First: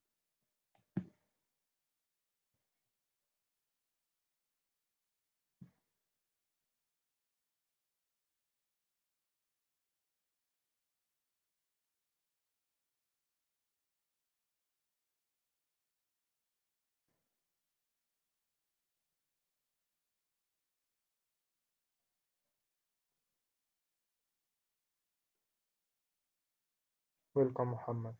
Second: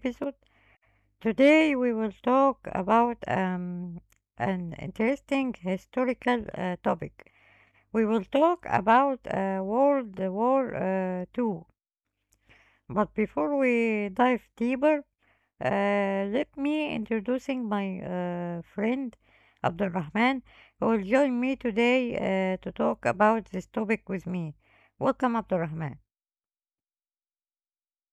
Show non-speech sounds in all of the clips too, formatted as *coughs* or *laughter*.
episode. Today, we will talk about an interesting historical topic. We will talk about World War II. But before we dive deeper, uh, let me introducing my friend Abdulrahman, who will join me today to talk about this topic with me. Welcome, Abdulrahman. Welcome, Muhammad.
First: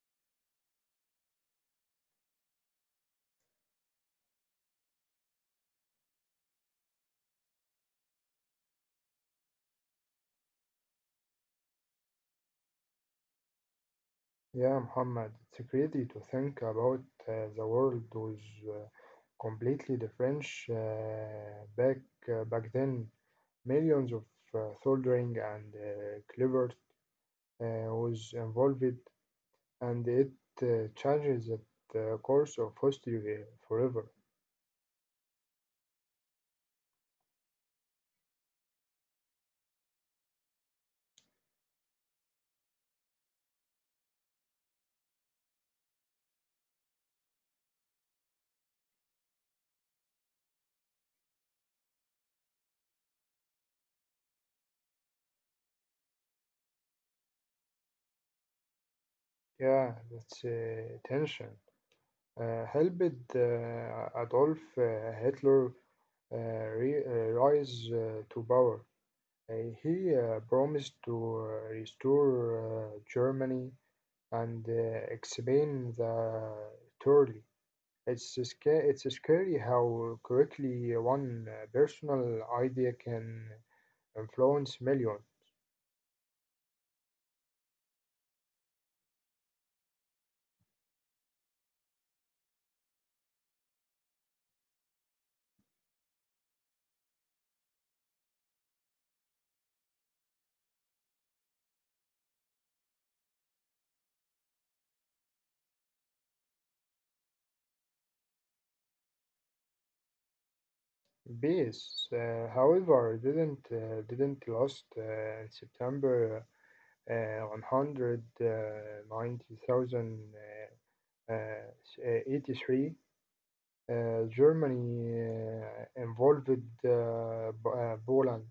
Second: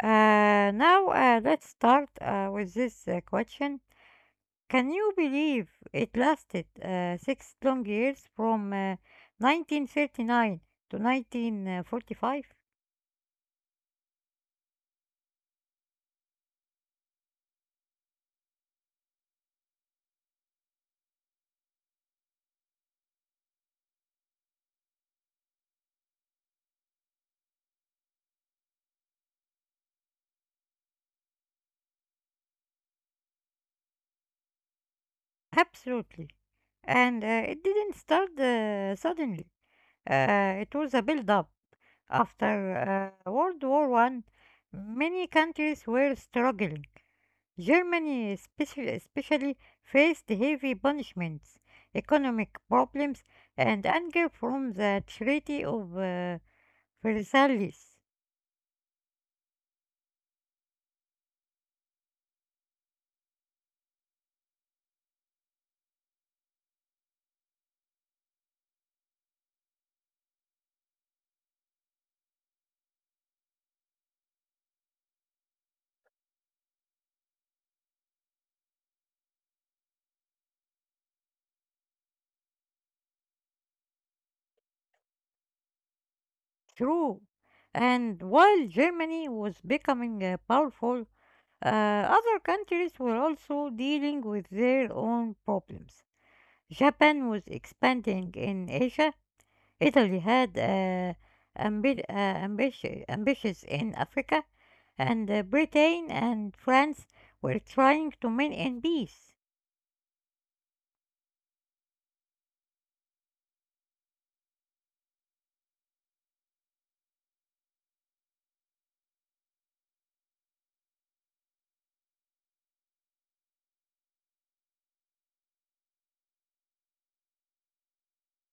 Now let's start with this question. Can you believe it lasted six long years from 1939 to 1945? Yeah, Muhammad, it's crazy to think about the world was uh, completely different back then. Millions of uh, soldering and cleaver was involved, and it changes the course of history forever. Absolutely. And it didn't start suddenly. It was a build-up. After World War One, many countries were struggling. Germany especially faced heavy punishments, economic problems, and anger from the Treaty of Versailles. Yeah, that's tension. Helped Adolf Hitler uh, rise to power. Uh, he promised to restore Germany and expand the territory. It's scary how quickly one personal idea can influence millions. True. And while Germany was becoming powerful, other countries were also dealing with their own problems. Japan was expanding in Asia, Italy had ambitions in Africa, and Britain and France were trying to win in peace. Peace, however, didn't last. In September, 190,000 uh, uh, Germany involved Poland.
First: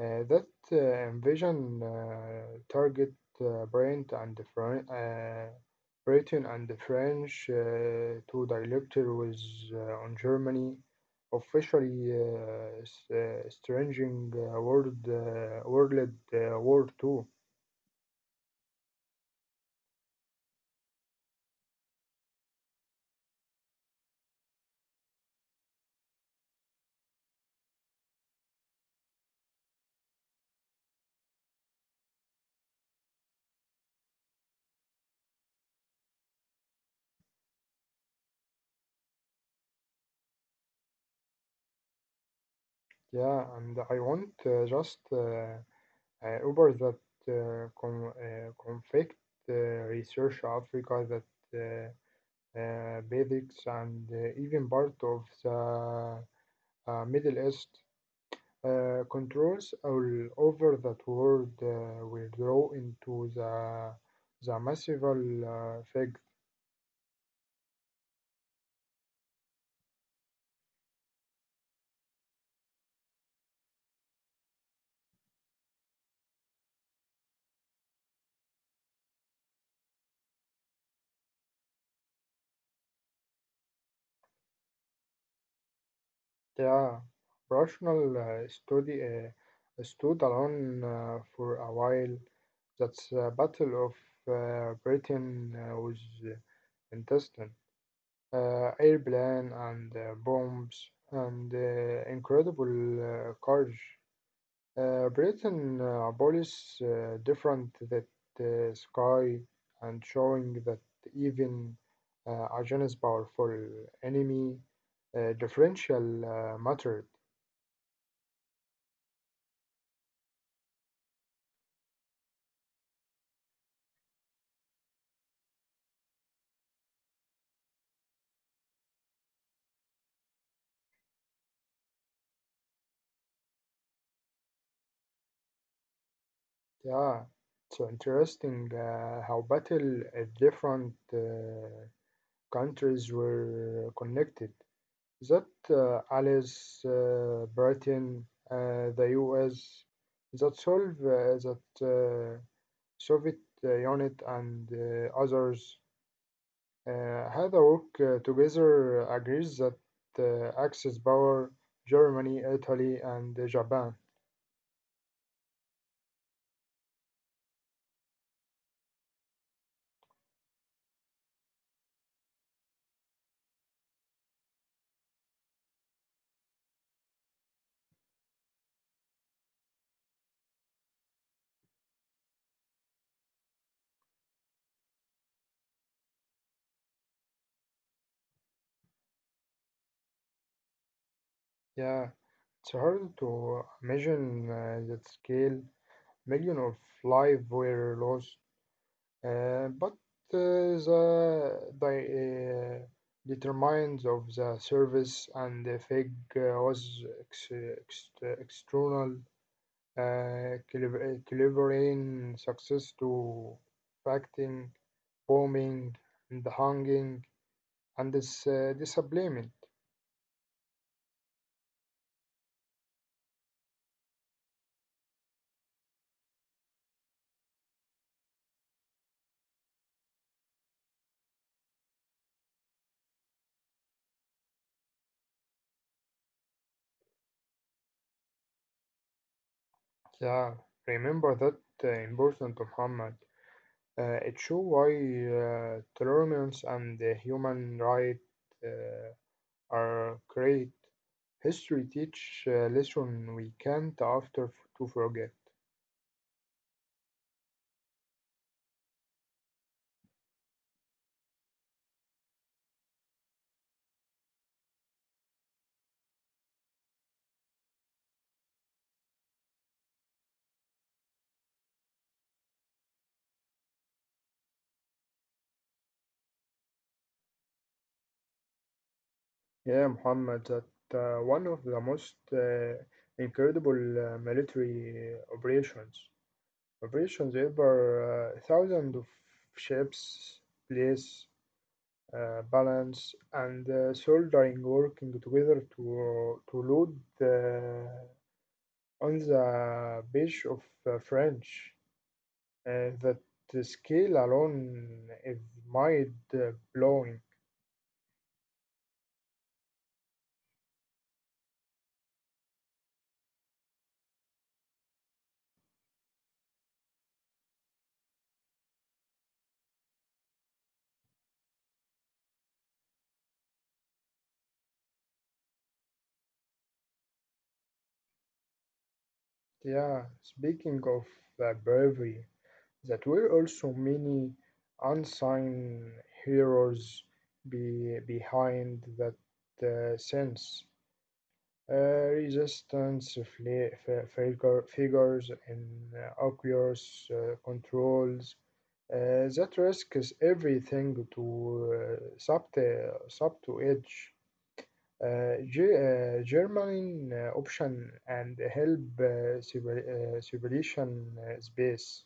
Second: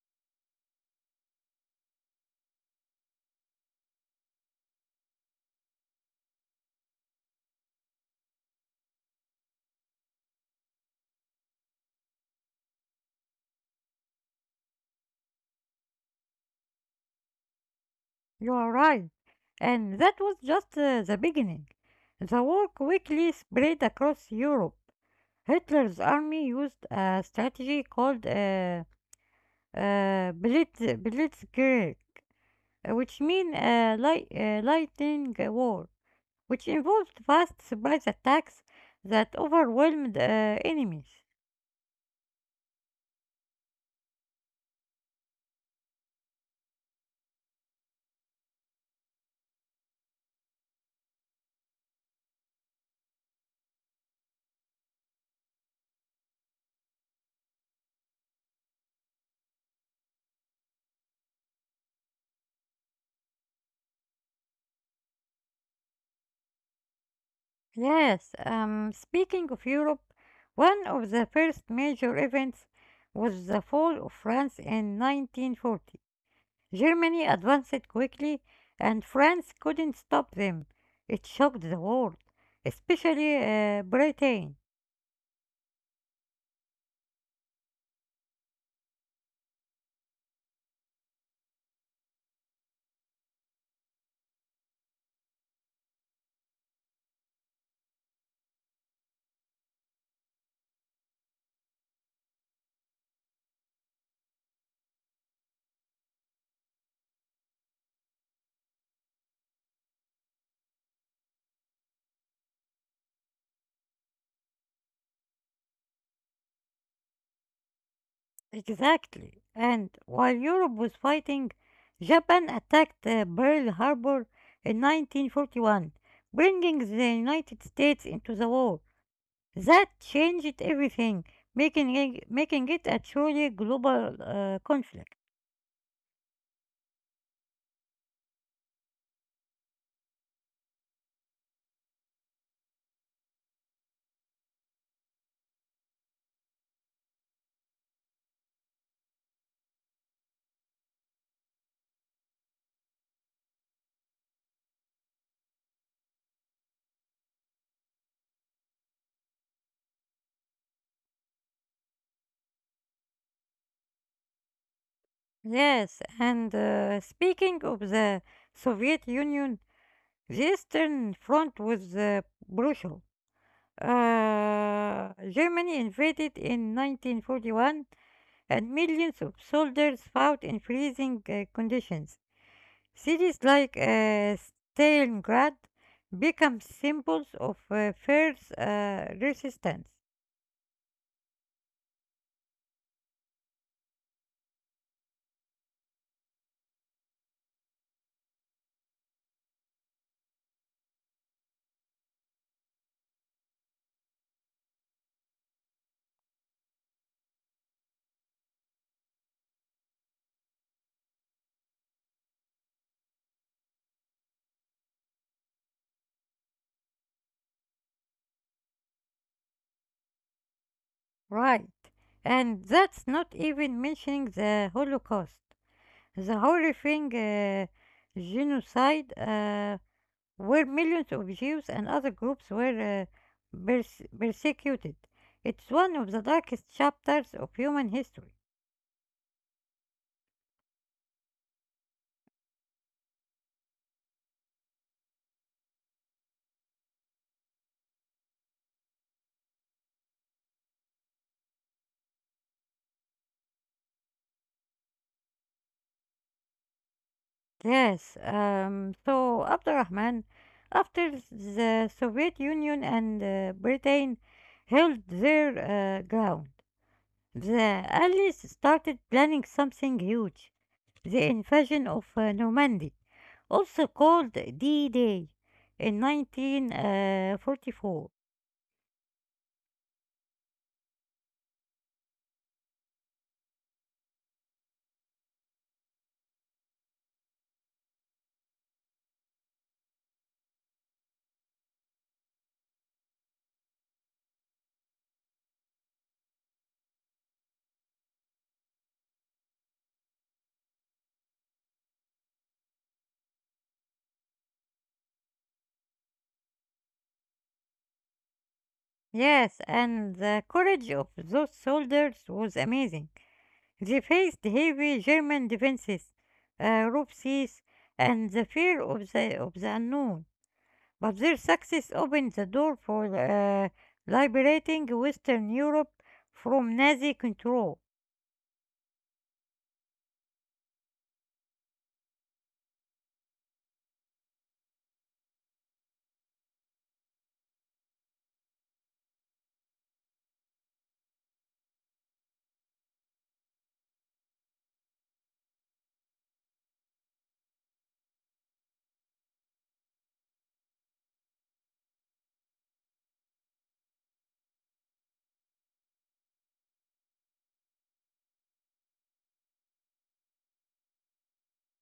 That invasion target Brent and the Fran- Britain and the French to directly was on Germany, officially s- stringing World World War Two. You are right. And that was just the beginning. The war quickly spread across Europe. Hitler's army used a strategy called Blitzkrieg, which means lightning war, which involved vast surprise attacks that overwhelmed enemies. Yeah, and I want just. Uber that conflict research Africa that uh, basics and even part of the Middle East controls all over that world will grow into the massive fact. Yes, speaking of Europe, one of the first major events was the fall of France in 1940. Germany advanced quickly, and France couldn't stop them. It shocked the world, especially Britain. Yeah, rational study stood alone for a while. That's the Battle of Britain was intestine. Airplane and bombs and incredible courage. Britain abolished different that sky and showing that even a genius powerful enemy differential mattered. Exactly. And while Europe was fighting, Japan attacked Pearl Harbor in 1941, bringing the United States into the war. That changed everything, making it a truly global conflict. Yeah, so interesting how battle different countries were connected. That allows Britain, the US, that solve that Soviet unit and others had a work together agrees that Axis power Germany, Italy, and Japan. Yes, and speaking of the Soviet Union, the Eastern Front was brutal. Germany invaded in 1941, and millions of soldiers fought in freezing conditions. Cities like Stalingrad become symbols of fierce resistance. Yeah, it's hard to imagine that scale. Million of lives were lost. But uh, the determinants of the service and the fig was external clevering success to facting, bombing, and hanging, and this disablement. Right. And that's not even mentioning the Holocaust, the horrifying genocide where millions of Jews and other groups were persecuted. It's one of the darkest chapters of human history. Yeah, remember that important, Muhammad. It show why tolerance and the human right. Uh, are great. History teach a lesson we can't after to forget. Yes, so Abdurrahman, after the Soviet Union and Britain held their ground, the Allies started planning something huge: the invasion of Normandy, also called D Day, in 1944. Yeah, Muhammad, that one of the most incredible military operations. Operations ever thousands of ships, place, balance, and soldering working together to load the, on the beach of French. That the scale alone is mind blowing. Yes, and the courage of those soldiers was amazing. They faced heavy German defenses, rope seas, and the fear of the unknown. But their success opened the door for liberating Western Europe from Nazi control. Yeah, speaking of bravery, that were also many unsung heroes behind that sense. Uh, Resistance figures in Oculus controls. That risk is everything to sub to edge. Uh, Ge- German option and help civilization space.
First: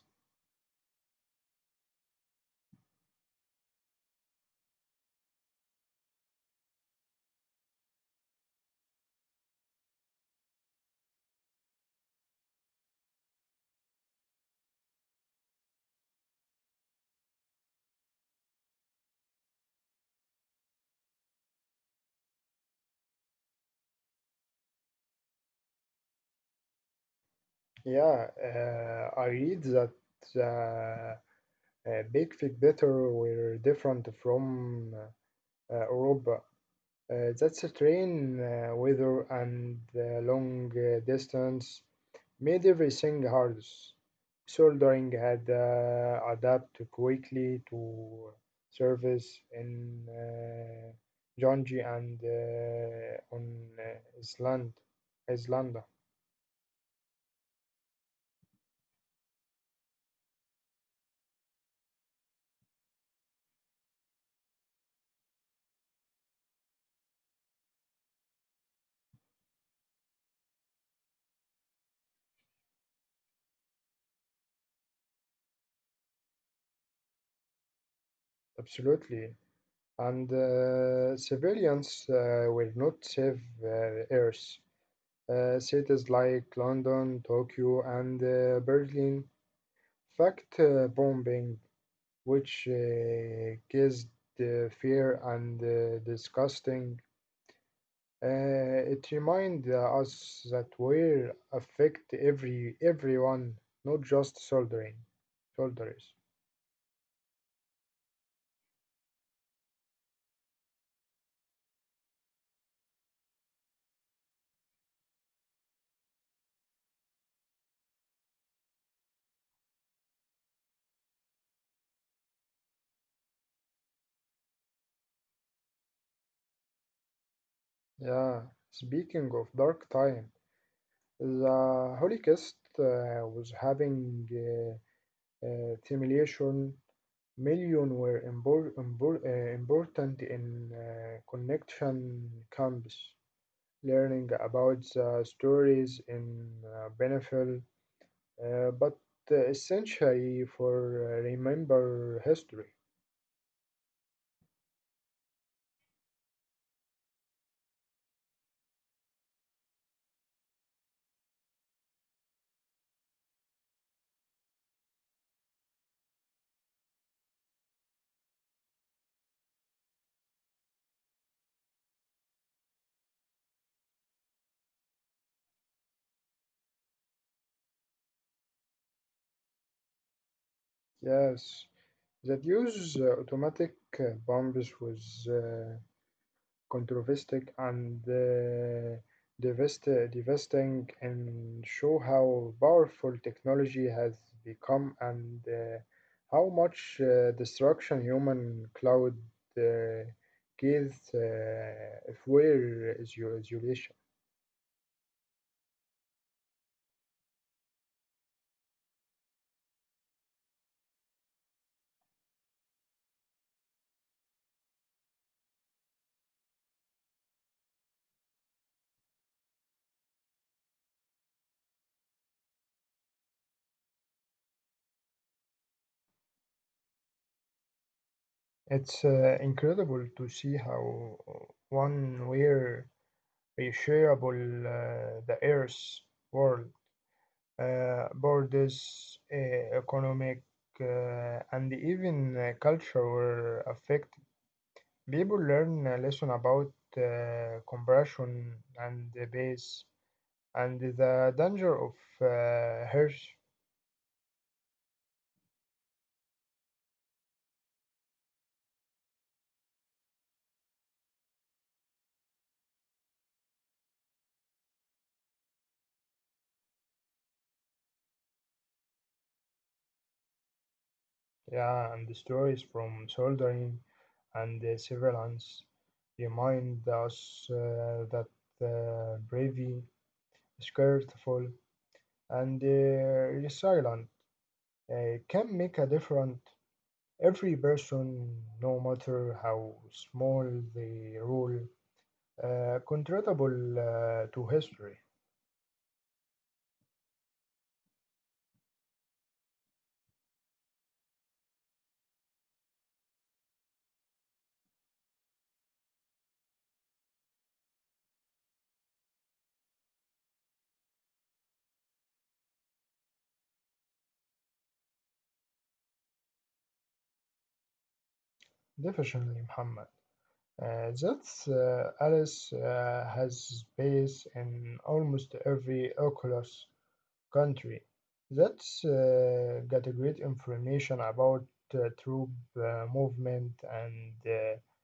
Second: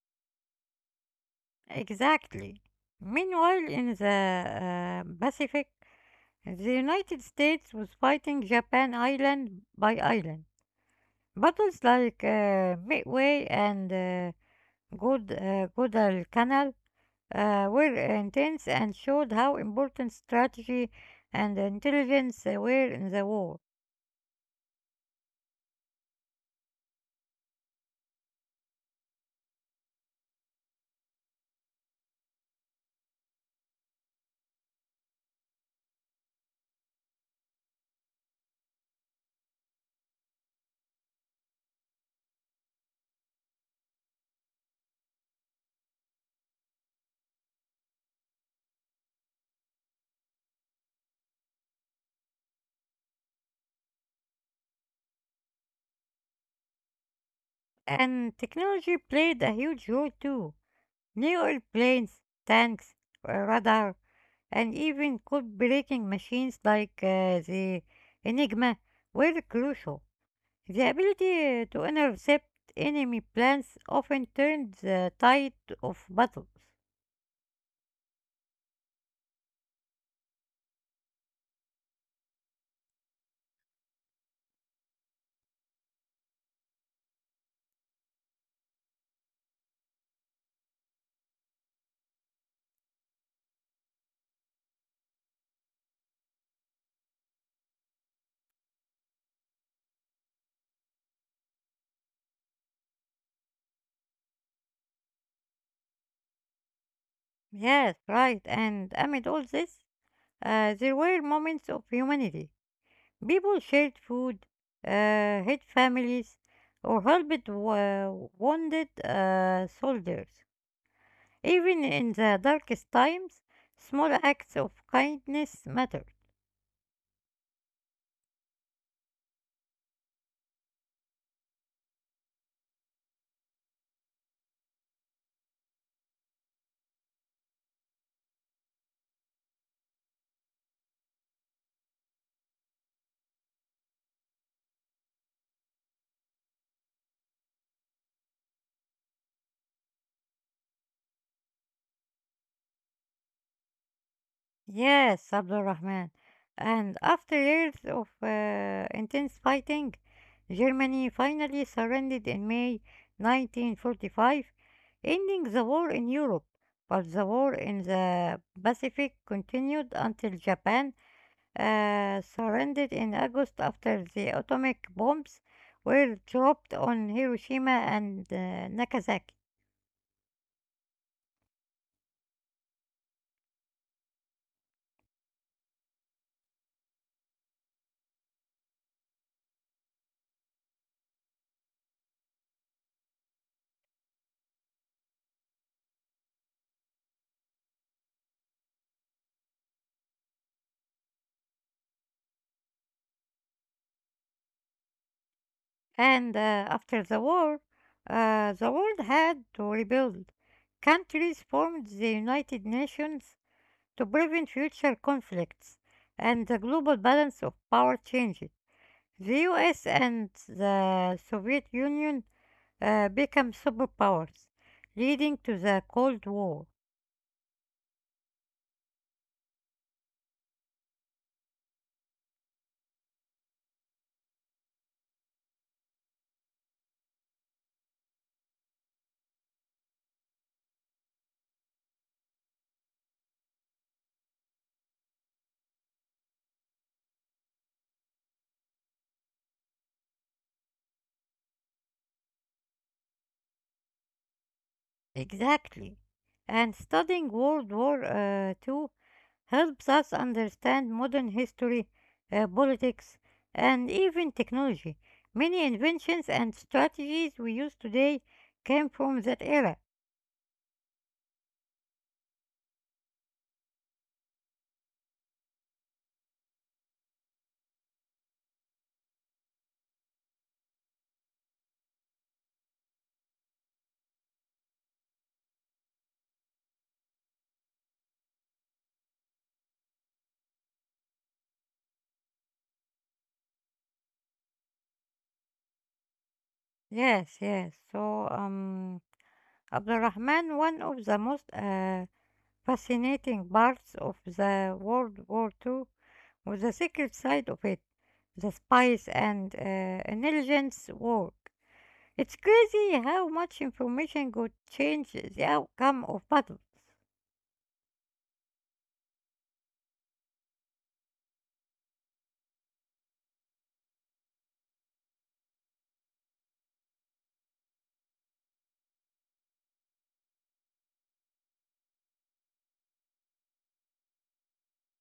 Exactly. Meanwhile, in the Pacific, the United States was fighting Japan island by island. Battles like Midway and Guadalcanal were intense and showed how important strategy and intelligence were in the war. Yeah, I read that uh, big fig better were different from Europa. That's a train weather and long distance made everything harder. Soldering had adapted quickly to service in Jonji and on Island, Islanda. And technology played a huge role too. New airplanes, tanks, radar, and even code-breaking machines like the Enigma were crucial. The ability to intercept enemy plans often turned the tide of battles. Absolutely. And civilians will not save Earth. Cities like London, Tokyo, and Berlin fact bombing, which gives the fear and disgusting. It reminds us that we affect everyone, not just soldiering soldiers. Yes, right. And amid all this, there were moments of humanity. People shared food, hid families, or helped wounded soldiers. Even in the darkest times, small acts of kindness mattered. Yeah. Speaking of dark time, the Holy Kist was having simulation million were important in connection camps. Learning about the stories in Benefil, but essentially for remember history. Yes, Abdurrahman. And after years of intense fighting, Germany finally surrendered in May 1945, ending the war in Europe. But the war in the Pacific continued until Japan surrendered in August after the atomic bombs were dropped on Hiroshima and Nagasaki. Yes, that use automatic bombs was. Controversial and devastating and show how powerful technology has become and how much destruction human cloud uh, gives if we're isolation. And after the war, the world had to rebuild. Countries formed the United Nations to prevent future conflicts, and the global balance of power changed. The US and the Soviet Union became superpowers, leading to the Cold War. It's incredible to see how one where we shareable the Earth's world borders, economic, and even culture were affected. People learn a lesson about compression and the base and the danger of harsh. Exactly. And studying World War II helps us understand modern history, politics, and even technology. Many inventions and strategies we use today came from that era. Yeah, and the stories from soldering and surveillance remind us that bravery skillful, and resilient can make a difference. Every person, no matter how small the role, contributable to history. Yes, yes. So, Abdurrahman, one of the most fascinating parts of the World War II was the secret side of it, the spies and intelligence work. It's crazy how much information could change the outcome of battle. Definitely, Muhammad. That's Alice has space in almost every Oculus country. That's got a great information about troop movement and uh,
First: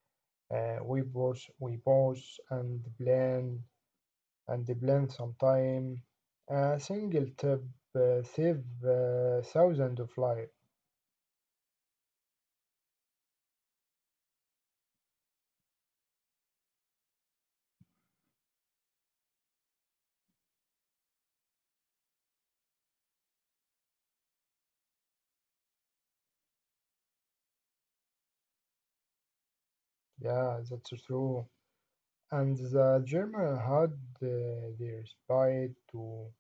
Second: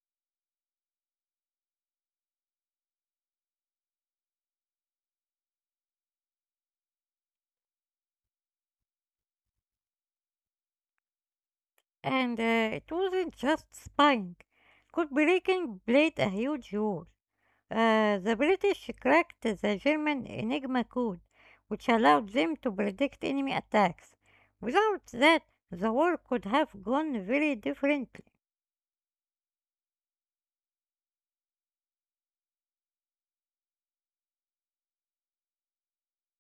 uh, we both we both and plan and blend sometime. A single tip save thousands of lives. And it wasn't just spying. Cold breaking played a huge role. The British cracked the German Enigma code, which allowed them to predict enemy attacks. Without that, the war could have gone very differently. Yeah, that's true. And the German had their spy too.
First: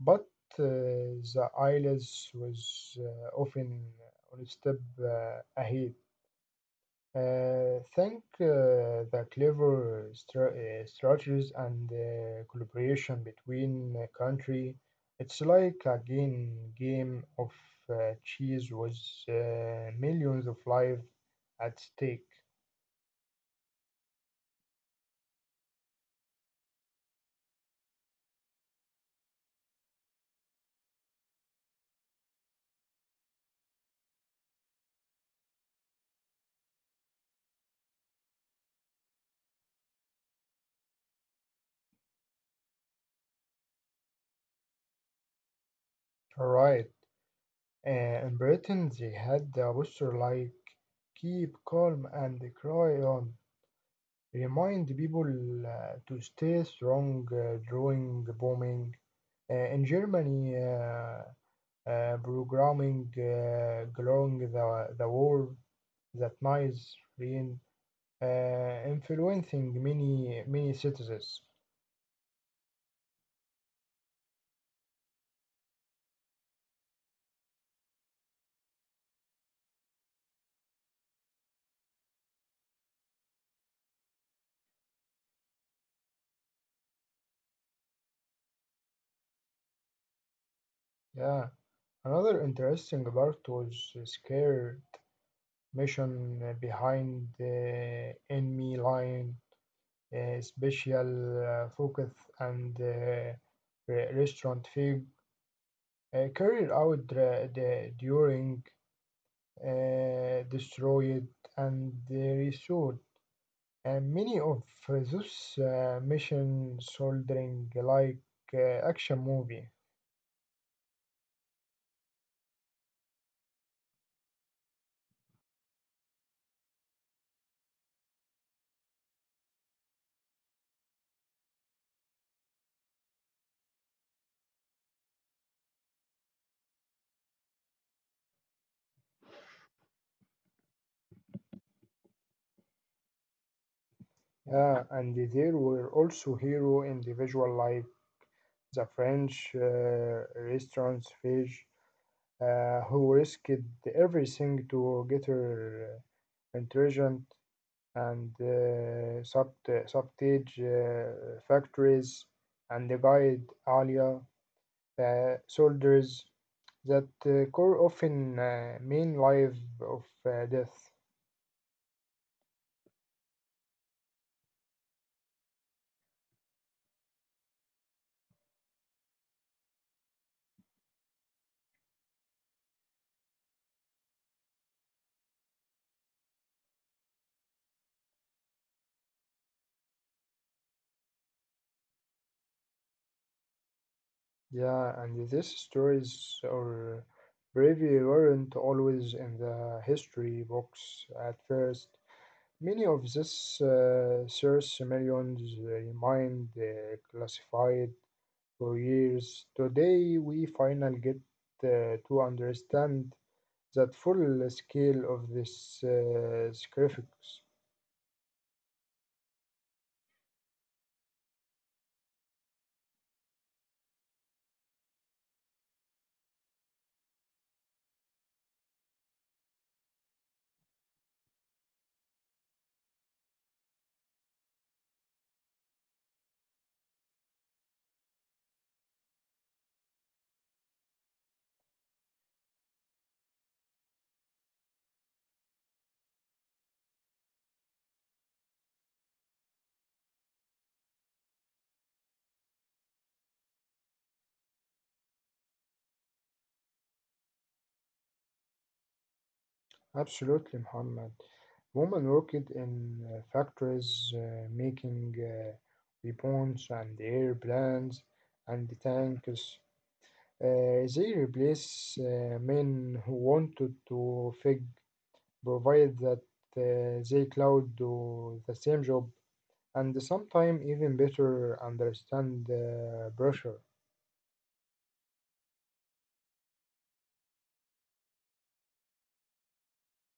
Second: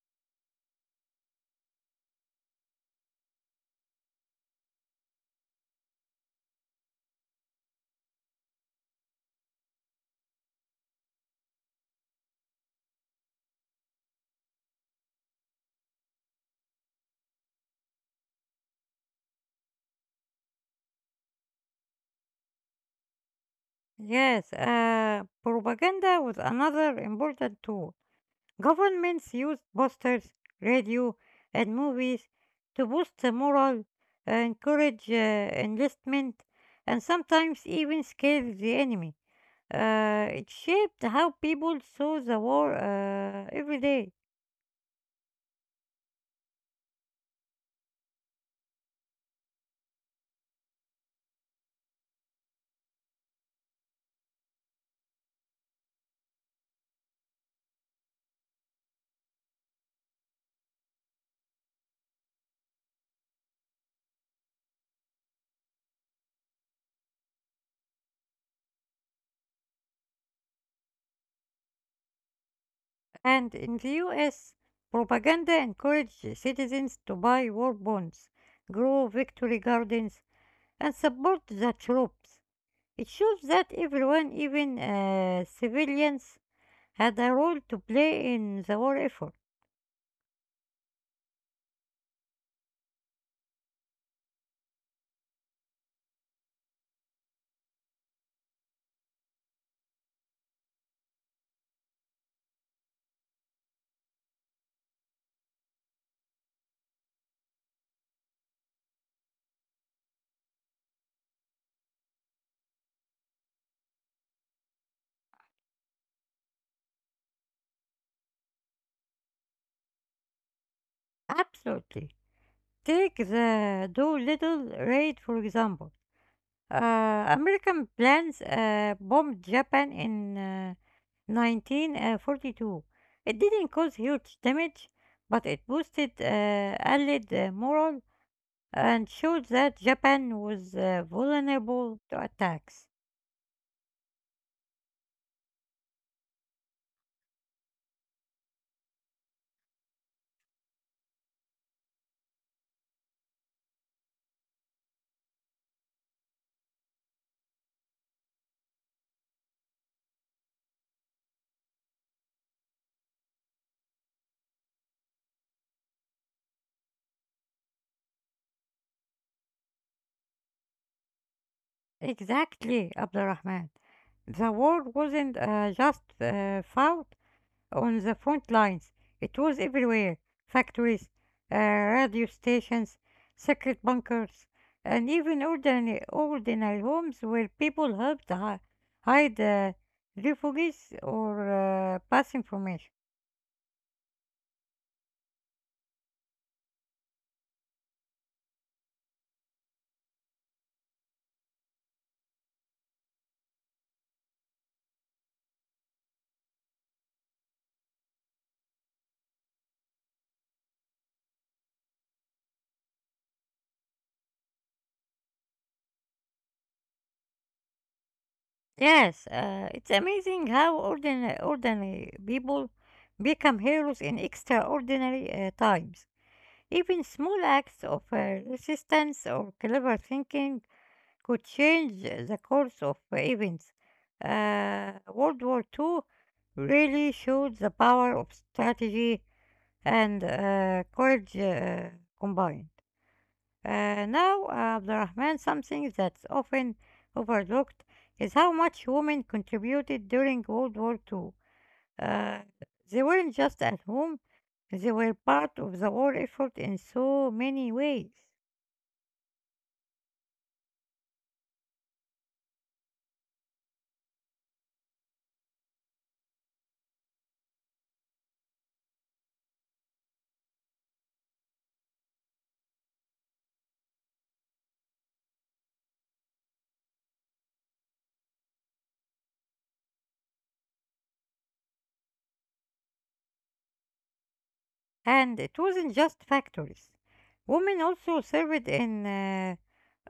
But the ILS was often on a step ahead. Thank the clever strategies and collaboration between country. It's like a game of cheese with millions of lives at stake. Yes, propaganda was another important tool. Governments use posters, radio, and movies to boost the morale, encourage enlistment, and sometimes even scare the enemy. It shaped how people saw the war every day. Right. Uh, in Britain, they had a poster like "Keep calm and cry on." Remind people to stay strong during bombing. In Germany. Programming glowing the war that nice rain influencing many citizens. And in the US, propaganda encouraged citizens to buy war bonds, grow victory gardens, and support the troops. It shows that everyone, even civilians, had a role to play in the war effort. Yeah, another interesting part was scared mission behind the enemy line, special focus and restaurant fig carried out during destroyed and restored. And many of those mission soldering like action movie. Absolutely. Take the Doolittle raid, for example. American planes bombed Japan in 1942. It didn't cause huge damage, but it boosted Allied morale and showed that Japan was vulnerable to attacks. Yeah, and there were also hero individual like the French restaurant fish who risked everything to get her intelligent and subtage factories and the guide Alia soldiers that core often mean life of death. Exactly, Abdurrahman. The war wasn't just fought on the front lines. It was everywhere: factories, radio stations, secret bunkers, and even ordinary homes where people helped hide refugees or pass information. Yeah, and these stories or bravery weren't always in the history books at first. Many of these source millions remained classified for years. Today, we finally get to understand that full scale of this sacrifice. Yes, it's amazing how ordinary people become heroes in extraordinary times. Even small acts of resistance or clever thinking could change the course of events. World War Two really showed the power of strategy and courage combined. Now, Abdurrahman, something that's often overlooked is how much women contributed during World War Two. Uh, they weren't just at home, they were part of the war effort in so many ways. Absolutely, Muhammad. Women worked in factories making weapons and airplanes and tanks. They replace men who wanted to fig provide that they could do the same job and sometimes even better understand pressure. And it wasn't just factories. Women also served in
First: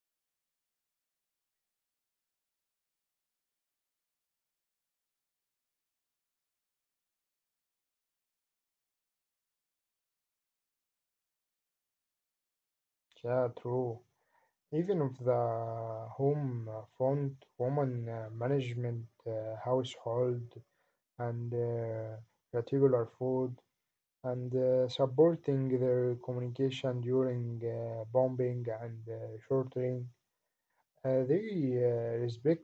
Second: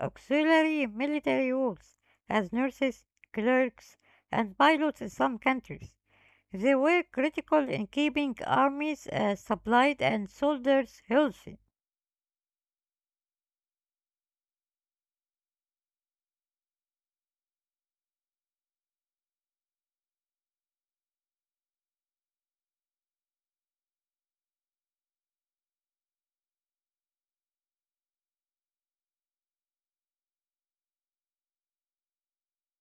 auxiliary military roles as nurses, clerks, and pilots in some countries. They were critical in keeping armies supplied and soldiers healthy. Yeah, true. Even if the home front woman management household and regular food and supporting their communication during bombing and shortening. They respect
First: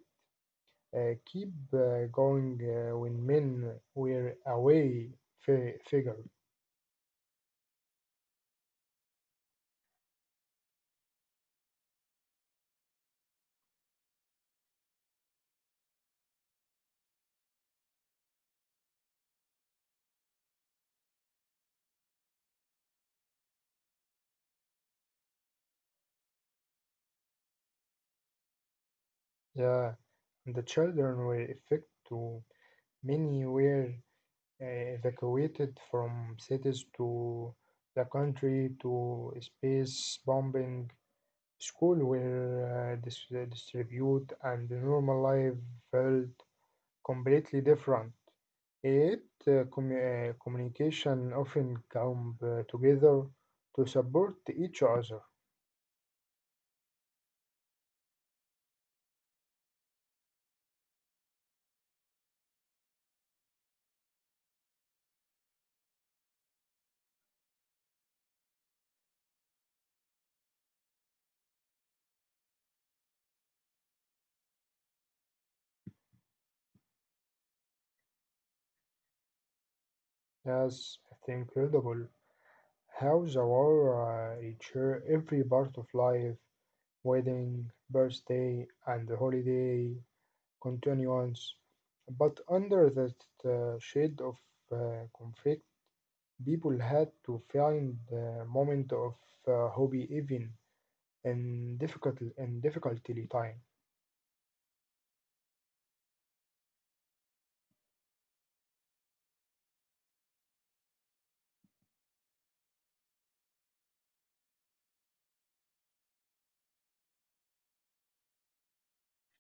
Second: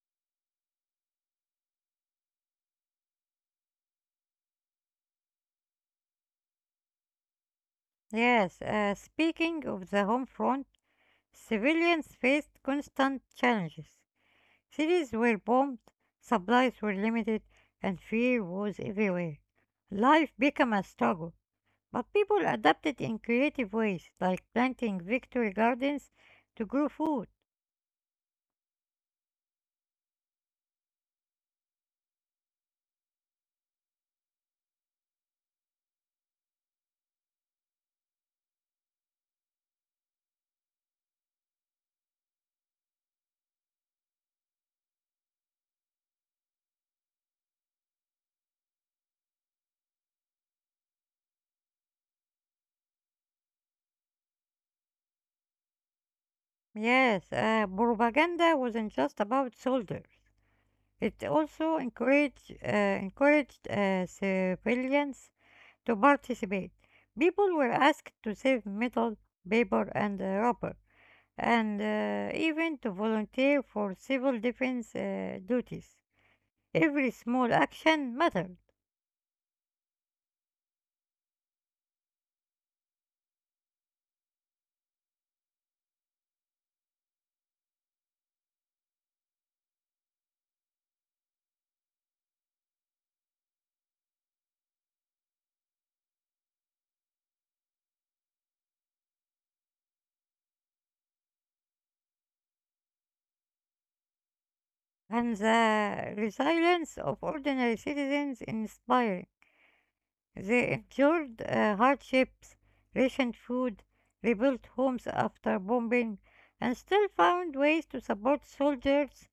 keep going when men were away figure. Yes, speaking of the home front, civilians faced constant challenges. Cities were bombed, supplies were limited, and fear was everywhere. Life became a struggle, but people adapted in creative ways, like planting victory gardens to grow food. Yeah, and the children were affected too. Many were evacuated from cities to the country to space bombing. Schools were distributed, and the normal life felt completely different. Yet, communication often come together to support each other. Yes, propaganda wasn't just about soldiers. It also encouraged civilians to participate. People were asked to save metal, paper, and rubber, and even to volunteer for civil defense duties. Every small action mattered. That's incredible how the war reached every part of life wedding, birthday, and holiday continuance. But under that shade of conflict, people had to find a moment of hobby even in difficulty time. And the resilience of ordinary citizens inspiring. They endured hardships, rationed food, rebuilt homes after bombing, and still found ways to support soldiers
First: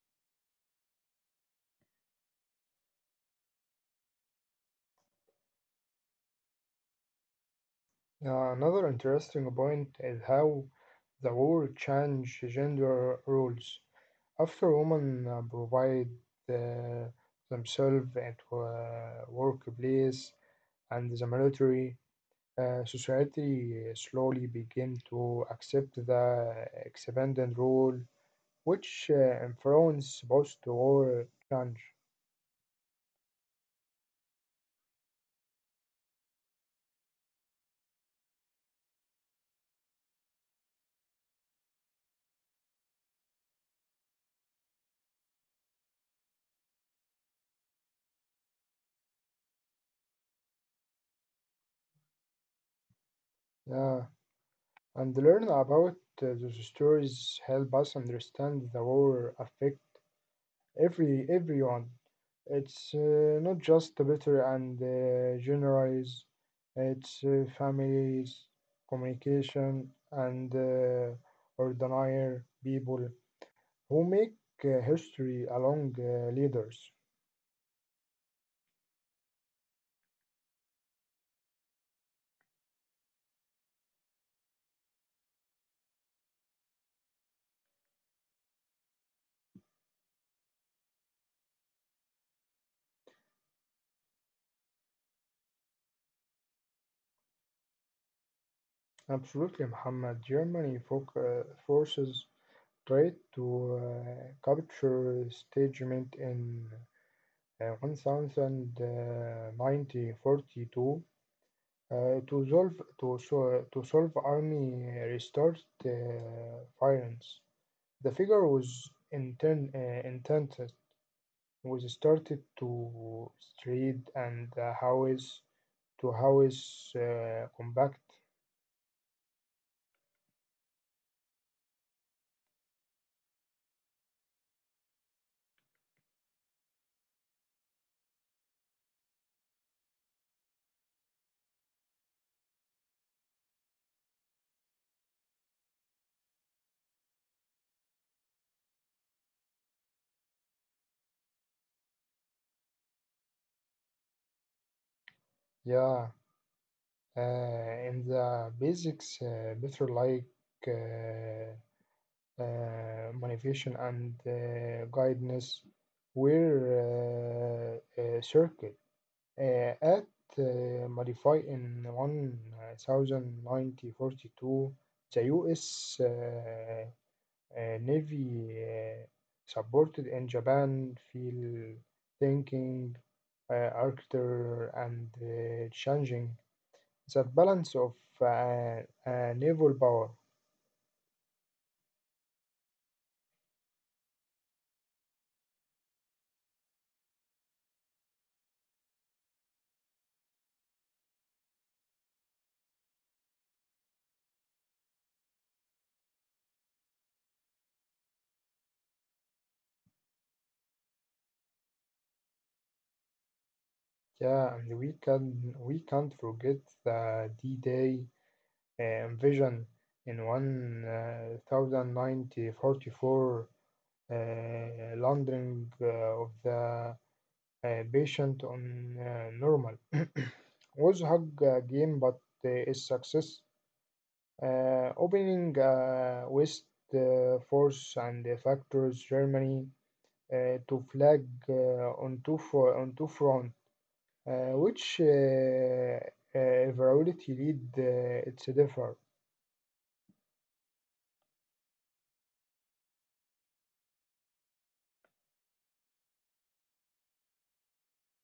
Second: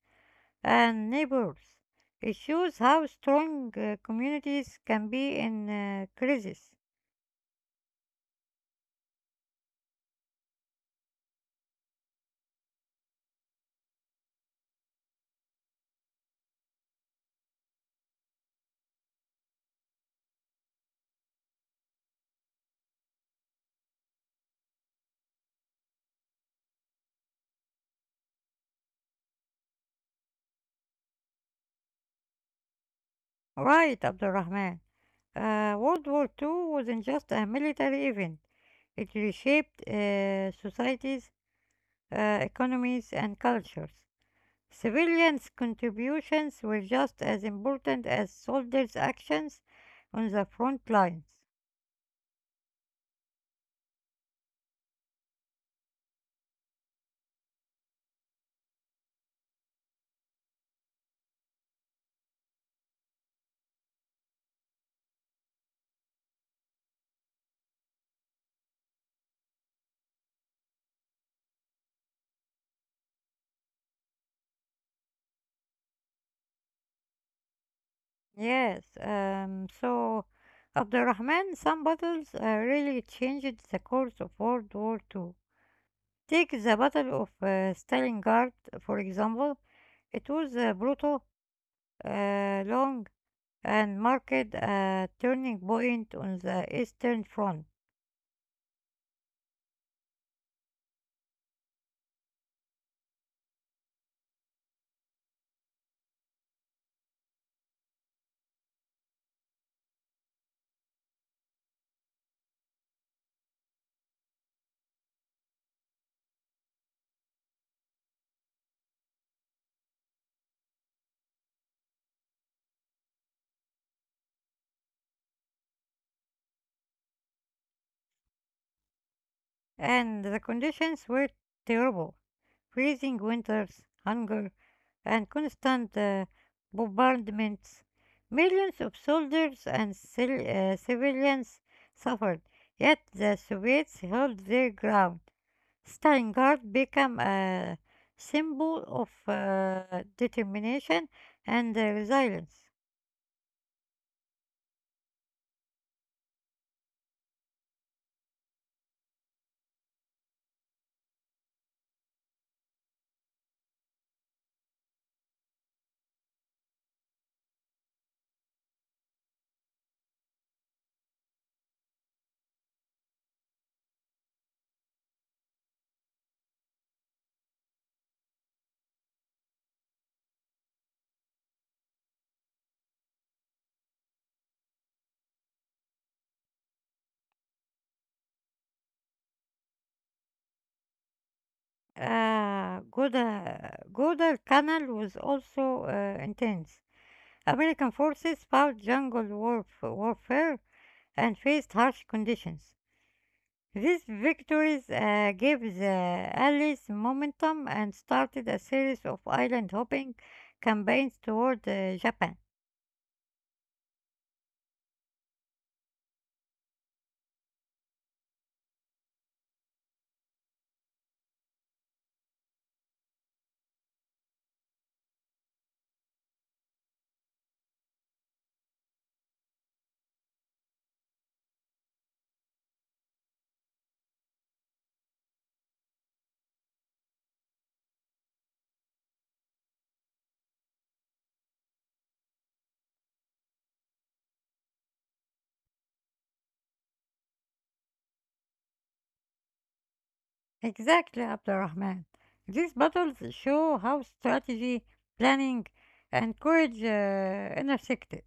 and neighbors. It shows how strong communities can be in crisis. Another interesting point is how the war changed gender roles. After women provide uh, themselves at workplace and the military, society slowly began to accept the expanded role, which influenced post-war change. Right, Abdurrahman. World War 2 wasn't just a military event. It reshaped societies, economies, and cultures. Civilians' contributions were just as important as soldiers' actions on the front lines. Yeah, and learn about those stories help us understand the war affect everyone. It's not just the bitter and generalize. It's families, communication, and ordinary people who make history along leaders. Yes, so Abdurrahman, some battles really changed the course of World War Two. Take the Battle of Stalingrad, for example. It was brutal, long, and marked a turning point on the Eastern Front, Absolutely, Muhammad. Germany foc forces tried to capture statement in 1942 uh, to solve to, so, to solve army restart uh, violence. The figure was intended was started to street and house to house combat. and the conditions were terrible: freezing winters, hunger, and constant bombardments. Millions of soldiers and civilians suffered, yet the Soviets held their ground. Stalingrad became a symbol of determination and resilience. Yeah, in the basics, better like. Uh, Motivation and guidance were circled at modify in 1942 the US Navy supported in Japan field thinking architecture and changing that balance of uh, naval power. Guadalcanal was also intense. American forces fought jungle warfare and faced harsh conditions. These victories gave the Allies momentum and started a series of island hopping campaigns toward Japan. Yeah, and we can't forget the D-Day invasion in 1944, uh, landing of the patient on normal. *coughs* *clears throat* Was hug game, but is success. Opening West Force and Factors Germany to flag on two fronts. Which virality lead it's differ. Exactly, Abdurrahman. These battles show how strategy, planning, and courage intersected.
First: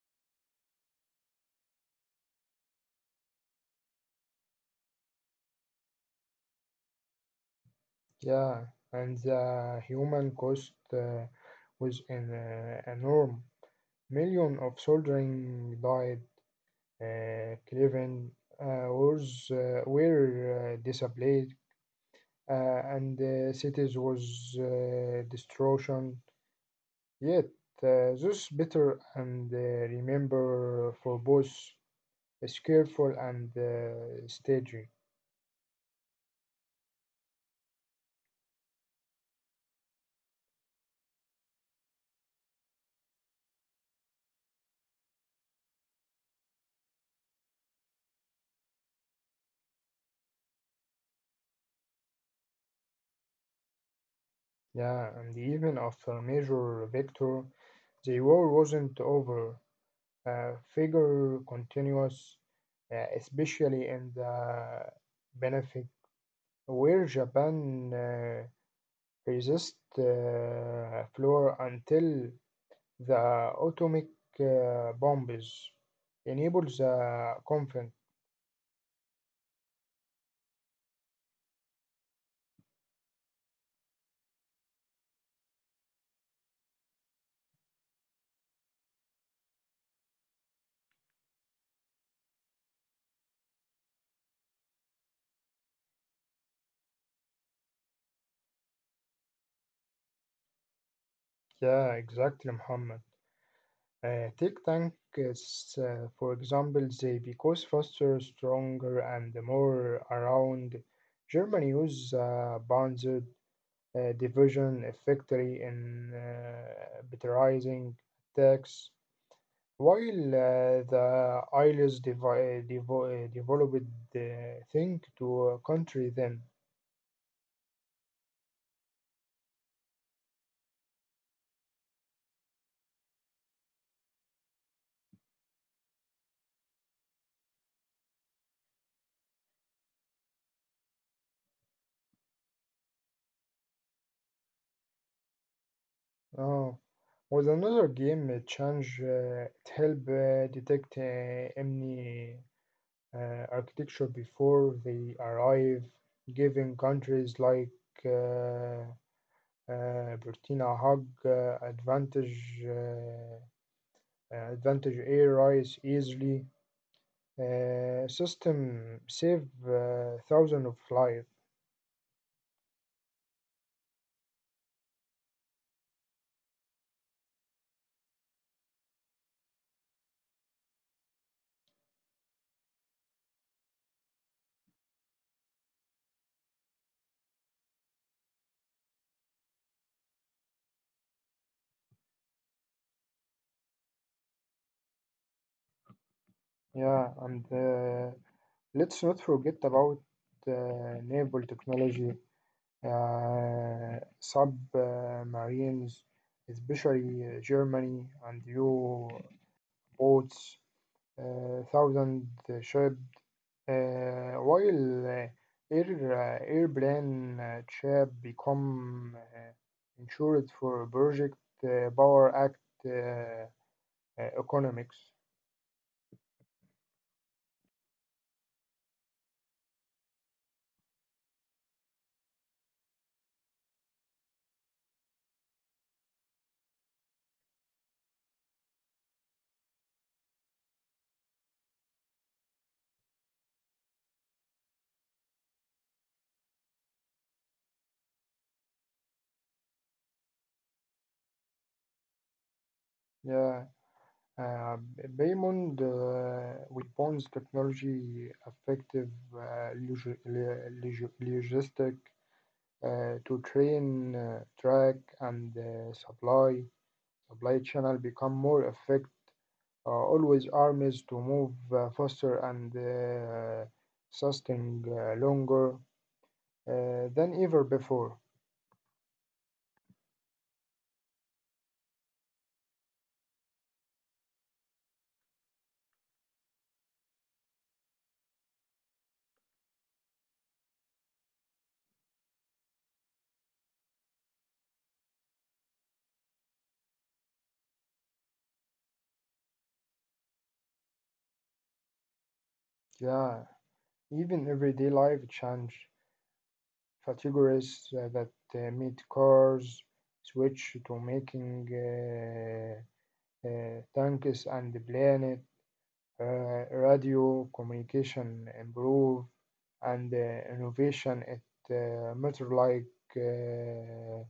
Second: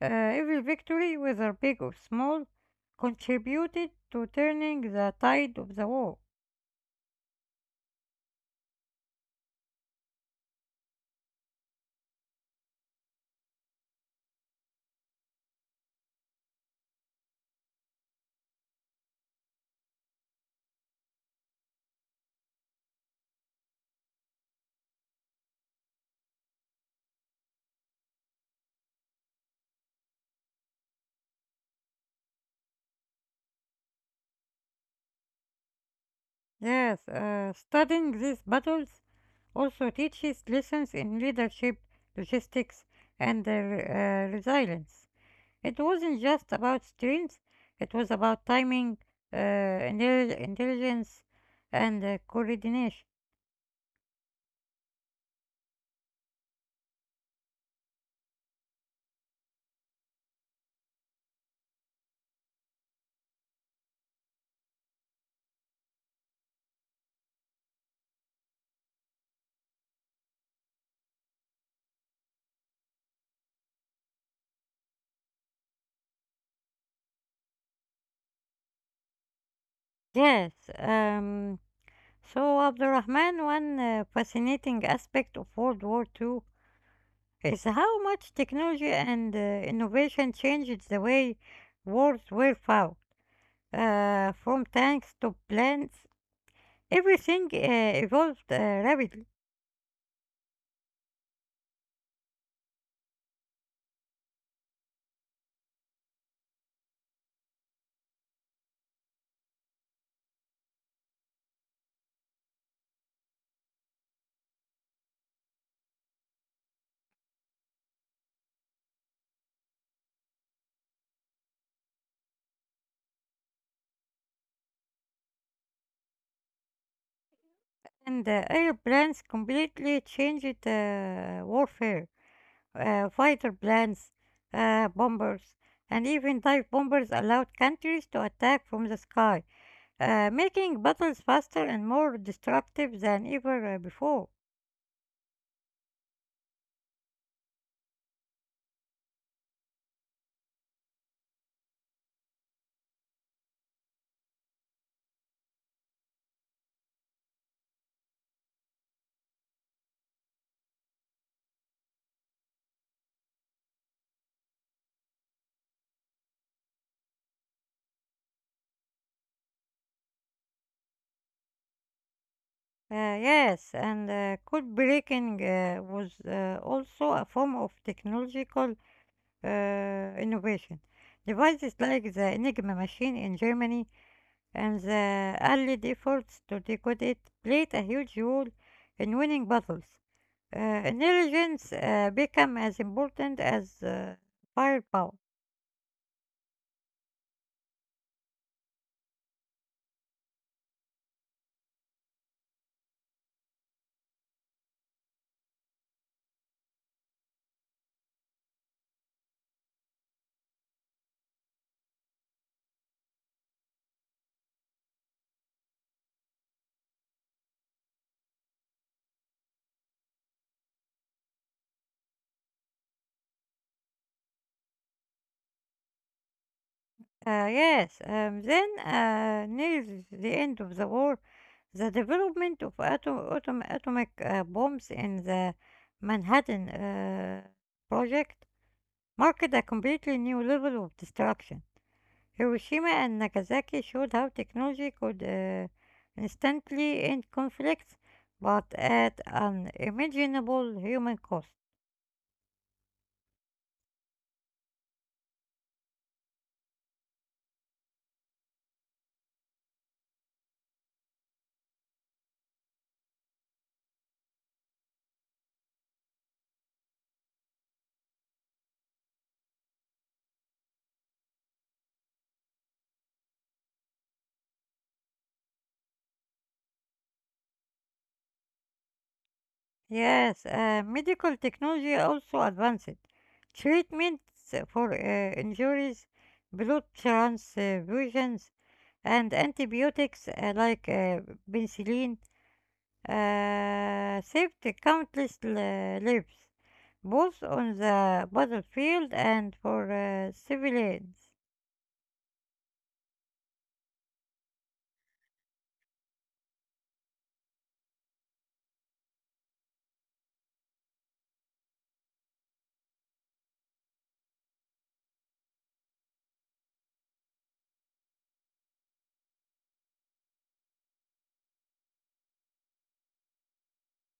Every victory, whether big or small, contributed to turning the tide of the war. Yeah, and the human cost was an enorm. Million of soldiering died, Cleveland was were displayed, and cities was destruction. Yet those bitter and remember for both is careful and staging. Yes, studying these battles also teaches lessons in leadership, logistics, and resilience. It wasn't just about strength, it was about timing, intelligence, and coordination. Yeah, and even after Major victory, the war wasn't over. Figure continuous, especially in the Pacific, where Japan resist floor until the atomic bombs enabled the conflict. Yes, um, so Abdurrahman, one fascinating aspect of World War II is how much technology and innovation changed the way wars were fought, from tanks to planes. Everything evolved rapidly, Yeah, exactly, Muhammad. Take tank for example, they because faster, stronger, and more around. Germany use Panzer division effectively in batterizing attacks, while the ILS developed the thing to country them. and airplanes completely changed warfare. Fighter planes, bombers, and even dive bombers allowed countries to attack from the sky, making battles faster and more disruptive than ever before. Oh. With another game change, it help detect enemy architecture before they arrive, giving countries like uh, Burkina Hag advantage uh, advantage air rights easily. System save thousands of lives. Yes, and code breaking was also a form of technological uh, innovation. Devices like the Enigma machine in Germany and the early efforts to decode it played a huge role in winning battles. Intelligence became as important as firepower. Yeah, and let's not forget about uh, naval technology, submarines, especially Germany and U boats thousand ship while air airplane ship become insured for project power act uh, economics. Yes, then near the end of the war, the development of atomic bombs in the Manhattan Project marked a completely new level of destruction. Hiroshima and Nagasaki showed how technology could instantly end conflicts, but at an imaginable human cost. Yeah, uh, Baymond weapons technology effective logistic to train track and supply supply channel become more effective, always armies to move faster and sustain longer than ever before. Yes, medical technology also advanced. Treatments for injuries, blood transfusions, and antibiotics like penicillin saved countless lives both on the battlefield and for civilians. Yeah, even everyday life change. Categories that meet cars switch to making tanks and the planet. Radio communication improve, and innovation it matter like. Uh,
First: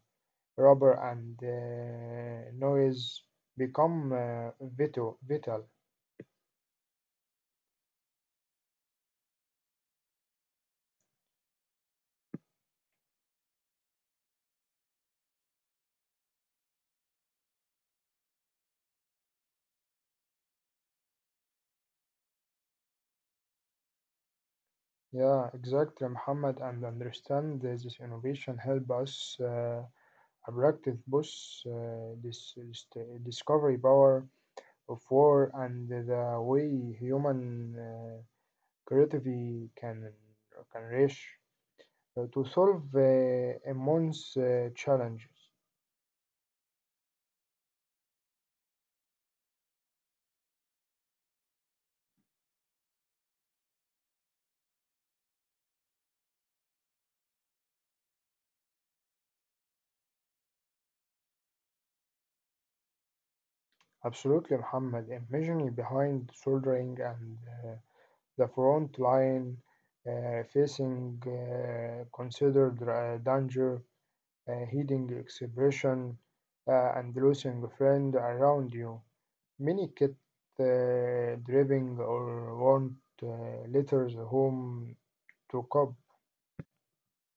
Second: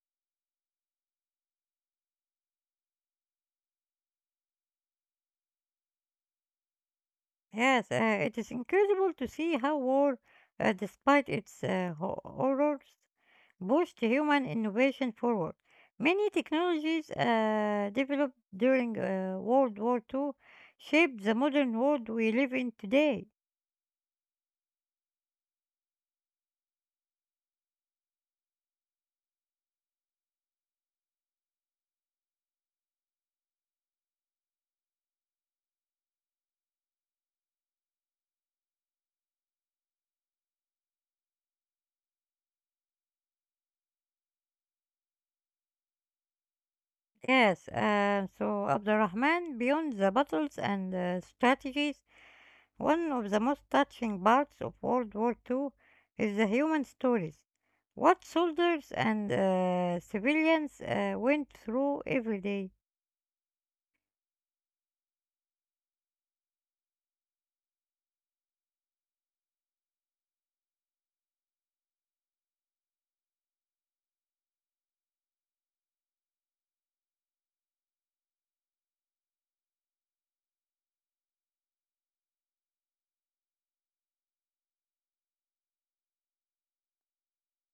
Rubber and noise become vital, vital. Yes, it is incredible to see how war, despite its horrors, pushed human innovation forward. Many technologies developed during World War Two shaped the modern world we live in today. Yeah, exactly, Muhammad. And understand that this innovation help us abductive boss this discovery power of war and the way human creativity can reach to solve immense challenges. Yes, so Abdurrahman, beyond the battles and strategies, one of the most touching parts of World War Two is the human stories. What soldiers and civilians went through every day. Absolutely, Muhammad. Imagining behind soldering and uh, the front line facing considered danger, hiding expression, and losing a friend around you. Many get driving or want uh, letters home to cope,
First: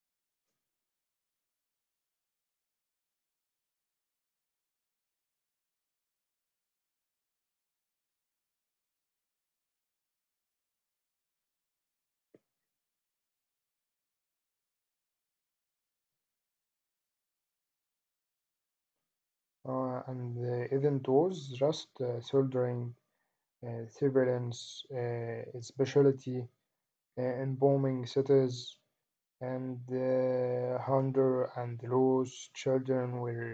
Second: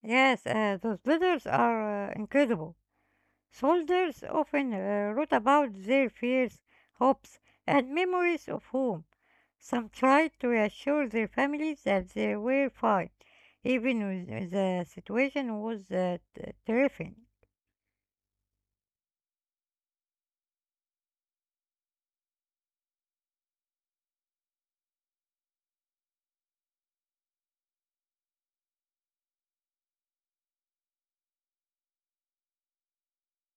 Yes, those letters are incredible. Soldiers often wrote about their fears, hopes, and memories of home. Some tried to reassure their families that they were fine, even when the situation was terrifying. And isn't was just soldering surveillance specialty, embalming cities, and hunger and loss children were.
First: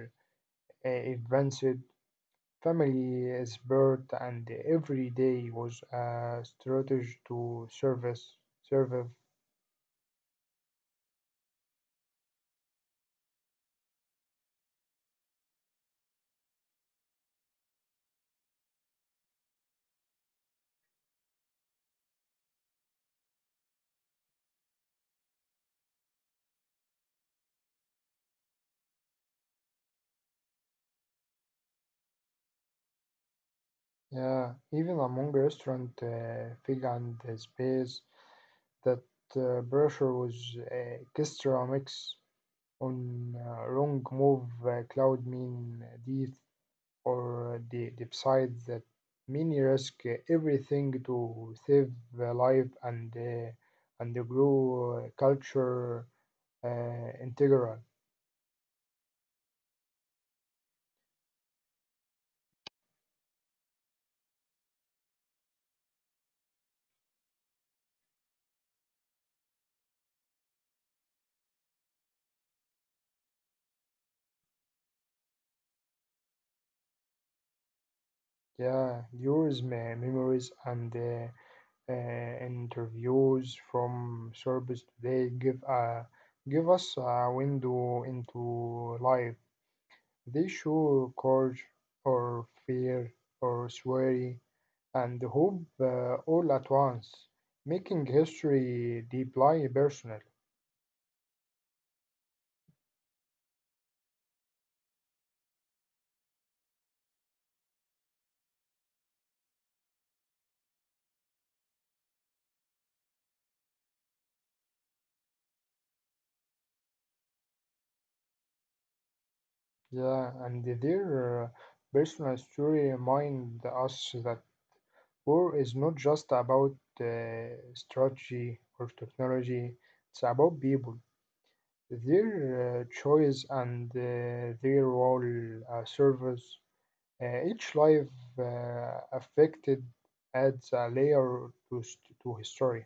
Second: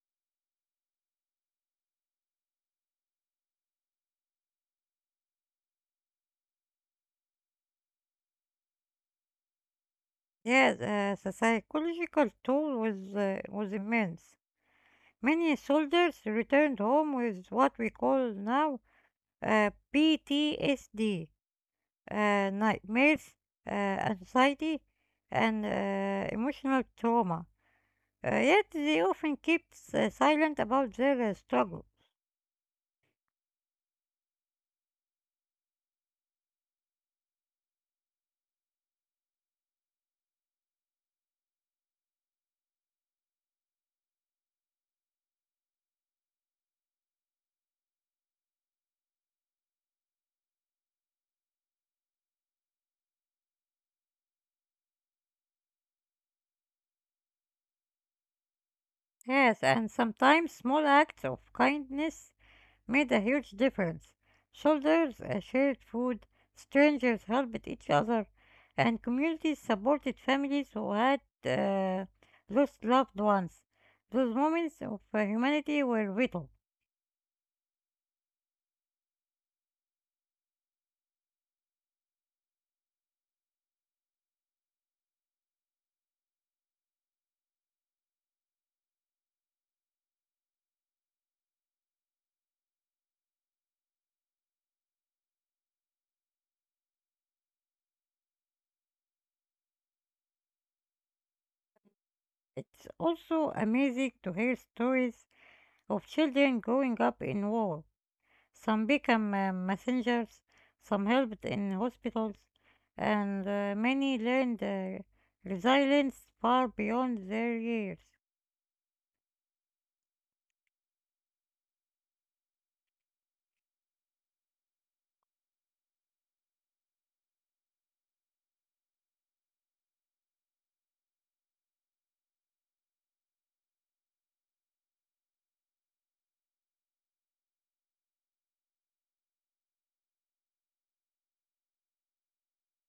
Advanced family is birth and every day was a strategy to service survive. Yes, the psychological toll was immense. Many soldiers returned home with what we call now, PTSD, nightmares, uh, anxiety, and emotional trauma. Yet they often keep silent about their struggle. Yeah, even among restaurant fig and space that pressure was extra mix on wrong move cloud mean death or the side that many risk everything to save the life and the grow culture integral. Yes, and sometimes small acts of kindness made a huge difference. Soldiers shared food, strangers helped each other, and communities supported families who had lost loved ones. Those moments of humanity were vital. Yeah, use memories and interviews from service today give a give us a window into life. They show courage or fear or worry and hope all at once, making history deeply personal. It's also amazing to hear stories of children growing up in war. Some became messengers, some helped in hospitals, and many learned resilience far beyond their years. Yeah, and their personal story remind us that war is not just about uh, strategy or technology, it's about people, their choice, and their role service. Each life affected adds a layer to, to history.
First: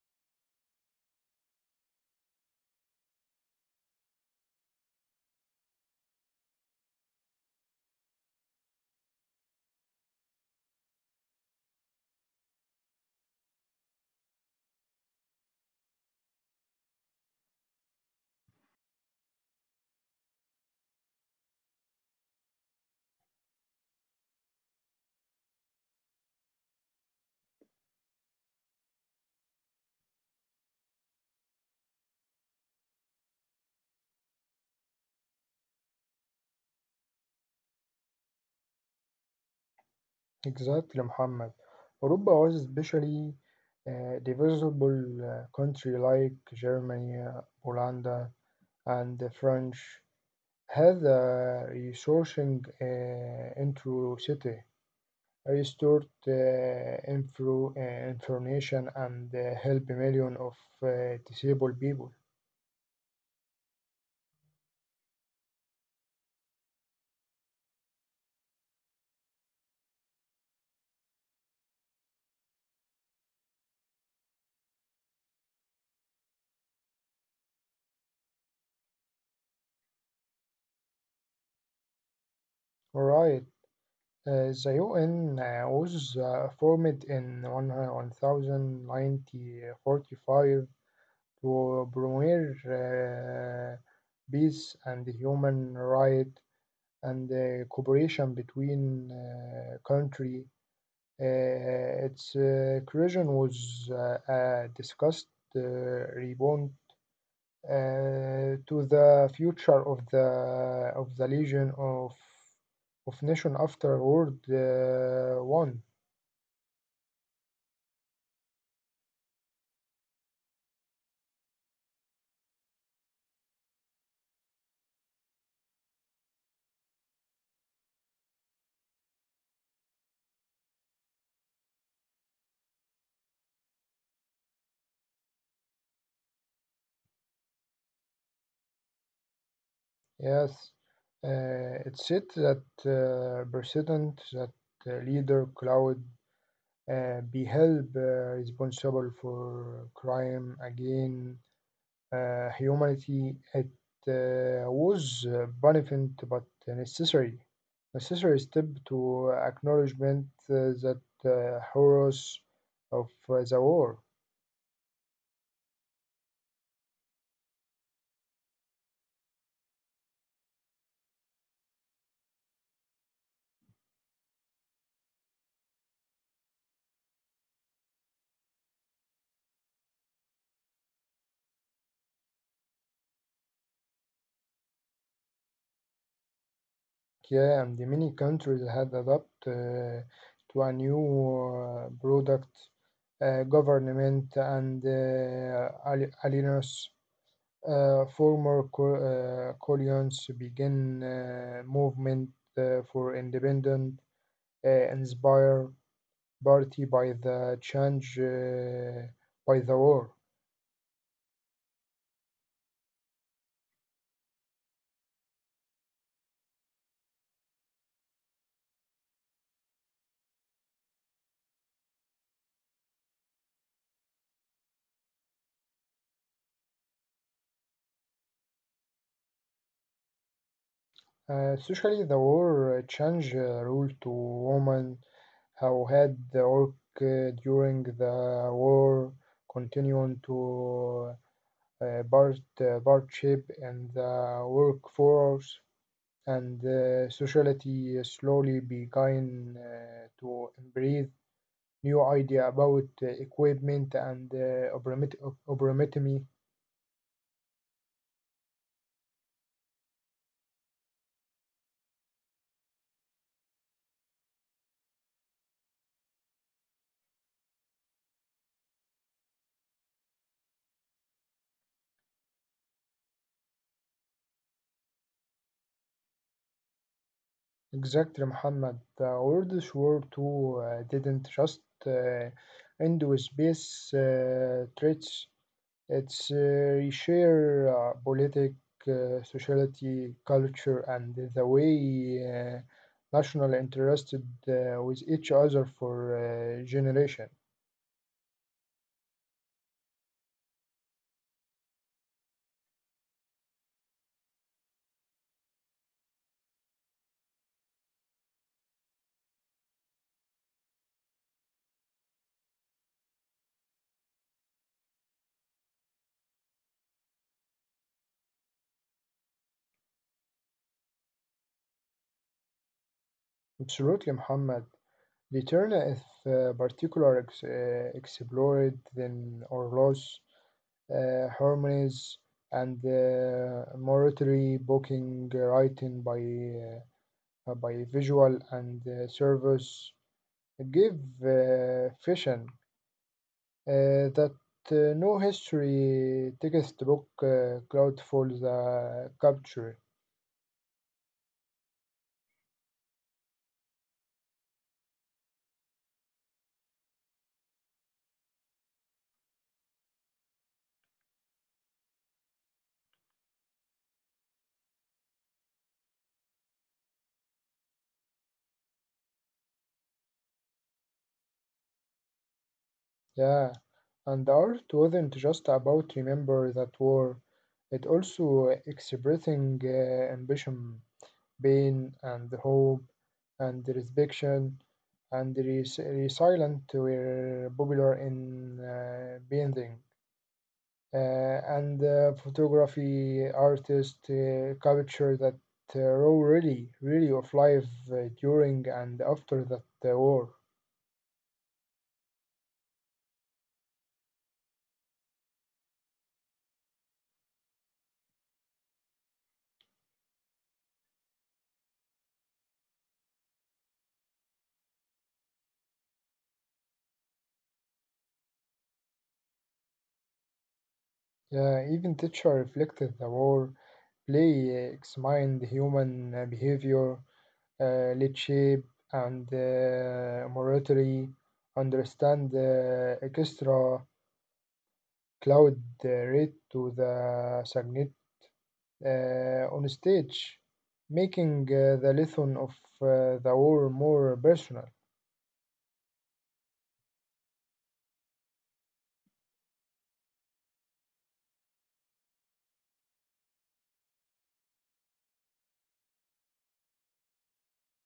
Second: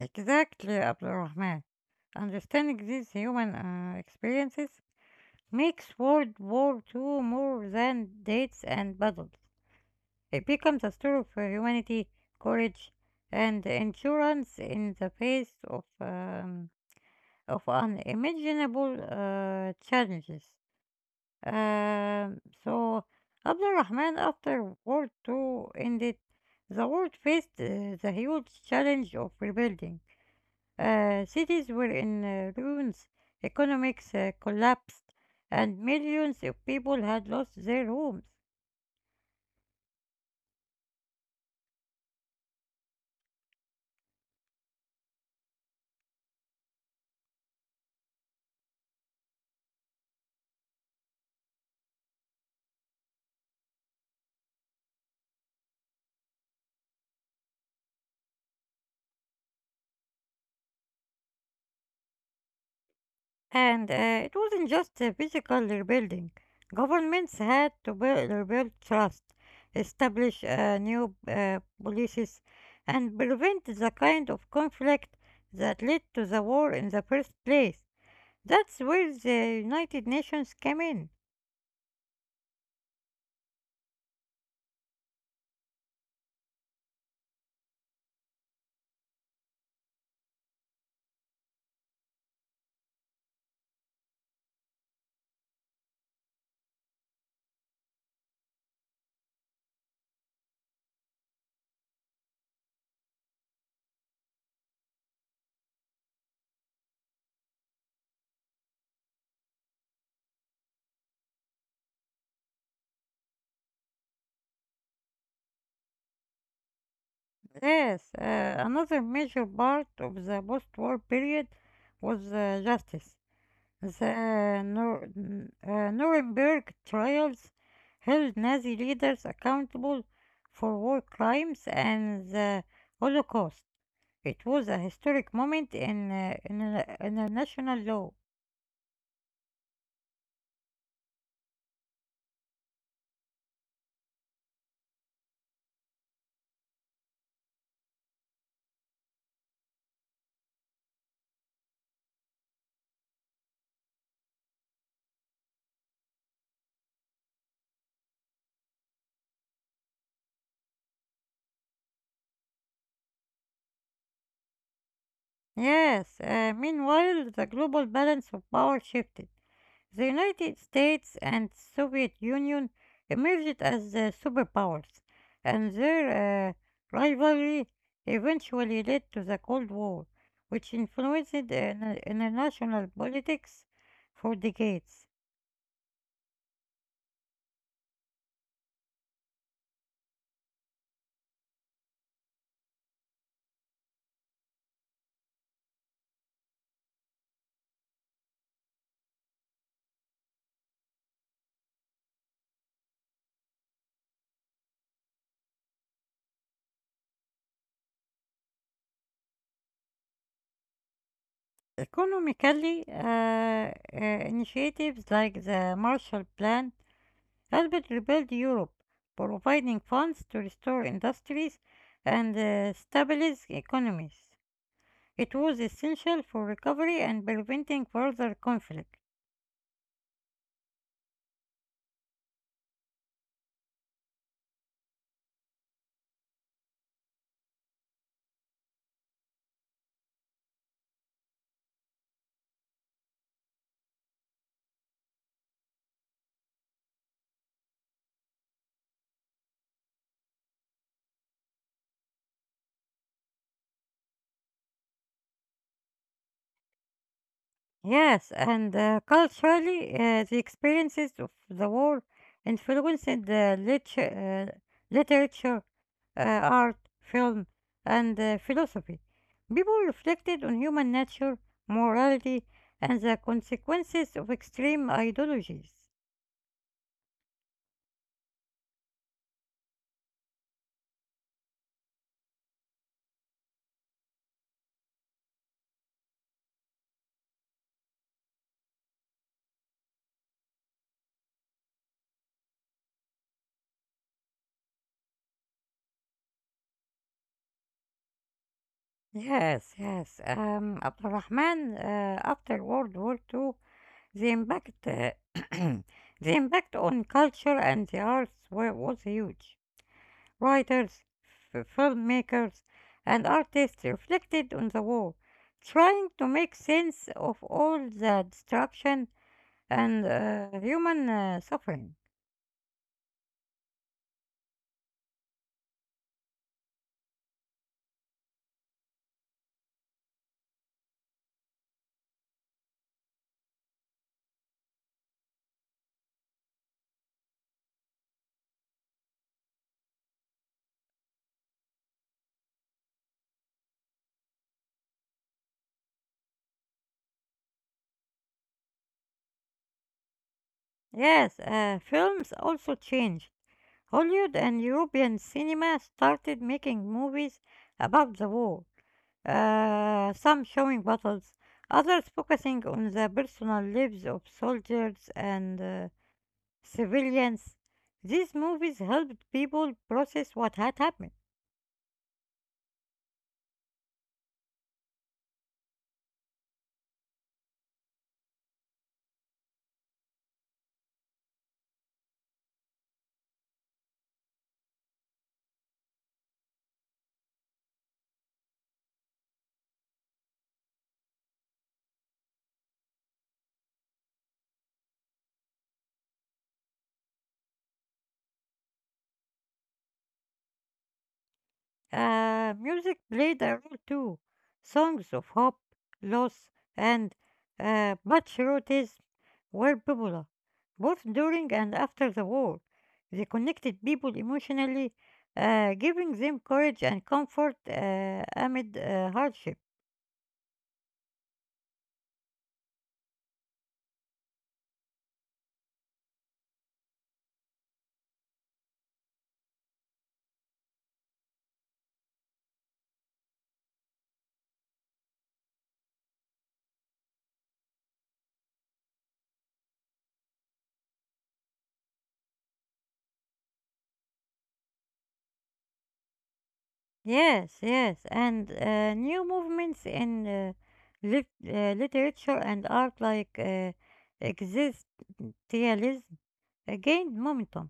Exactly, Abdul Rahman. Understanding these human experiences makes World War II more than dates and battles. It becomes a story of humanity, courage, and endurance in the face of unimaginable challenges. Um, so, Abdul Rahman, after World II ended, the world faced the huge challenge of rebuilding. Cities were in ruins, economics collapsed, and millions of people had lost their homes. Exactly, Muhammad. Europe was especially divisible country like Germany, Poland, and the French. هذا resourcing into city restored info, information and help million of disabled people. And it wasn't just a physical rebuilding. Governments had to rebuild trust, establish new policies, and prevent the kind of conflict that led to the war in the first place. That's where the United Nations came in. Right. The UN was formed in 1945 to promote peace and human rights and cooperation between countries. Its creation was a discussed uh, reborn to the future of the Legion of Nation after World One. Yes, another major part of the post-war period was justice. The Nuremberg trials held Nazi leaders accountable for war crimes and the Holocaust. It was a historic moment in international law. Yes, it said that precedent that leader Cloud be held responsible for crime again. Humanity it was beneficent but necessary necessary step to acknowledgement that horrors of the war. Yes, meanwhile, the global balance of power shifted. The United States and Soviet Union emerged as superpowers, and their rivalry eventually led to the Cold War, which influenced international politics for decades. Yeah, and the many countries had adopted to a new product government and alliance. Former colonies began movement for independent, inspire party by the change by the war. Economically, initiatives like the Marshall Plan helped rebuild Europe, providing funds to restore industries and stabilize economies. It was essential for recovery and preventing further conflict. Especially the war change rule to women who had the work during the war continuing to partnership in the workforce and society slowly began to embrace new idea about equipment and obromit-. Yes, and culturally, the experiences of the war influenced the literature, art, film, and philosophy. People reflected on human nature, morality, and the consequences of extreme ideologies. Exactly, Muhammad. The World War II didn't just uh, end with space threats. It's reshare politic, sociality, culture, and the way national interested with each other for generation. Yes, yes. Abdurrahman, after World War Two, the impact, *clears throat* the impact on culture and the arts was huge. Writers, filmmakers, and artists reflected on the war, trying to make sense of all the destruction and human suffering. Absolutely, Muhammad. The turn if particular explored then or lost harmonies, and mortuary booking writing uh, by visual and service give vision that no history textbook cloud for the capture. Yes, films also changed. Hollywood and European cinema started making movies about the war, some showing battles, others focusing on the personal lives of soldiers and civilians. These movies helped people process what had happened. Yeah, and art wasn't just about remember that war. It also expressing ambition pain and hope and resurrection and the resilient were popular in painting. And photography artists capture that raw really, really of life during and after that war. Music played a role too. Songs of hope, loss, and patriotism were popular, both during and after the war. They connected people emotionally, giving them courage and comfort amid hardship. Even teacher reflected the war, play examined human behavior, lead shape and monetary understand the extra cloud rate to the signet on stage, making the lesson of the war more personal. Yes, yes, and new movements in literature and art like existentialism gained momentum.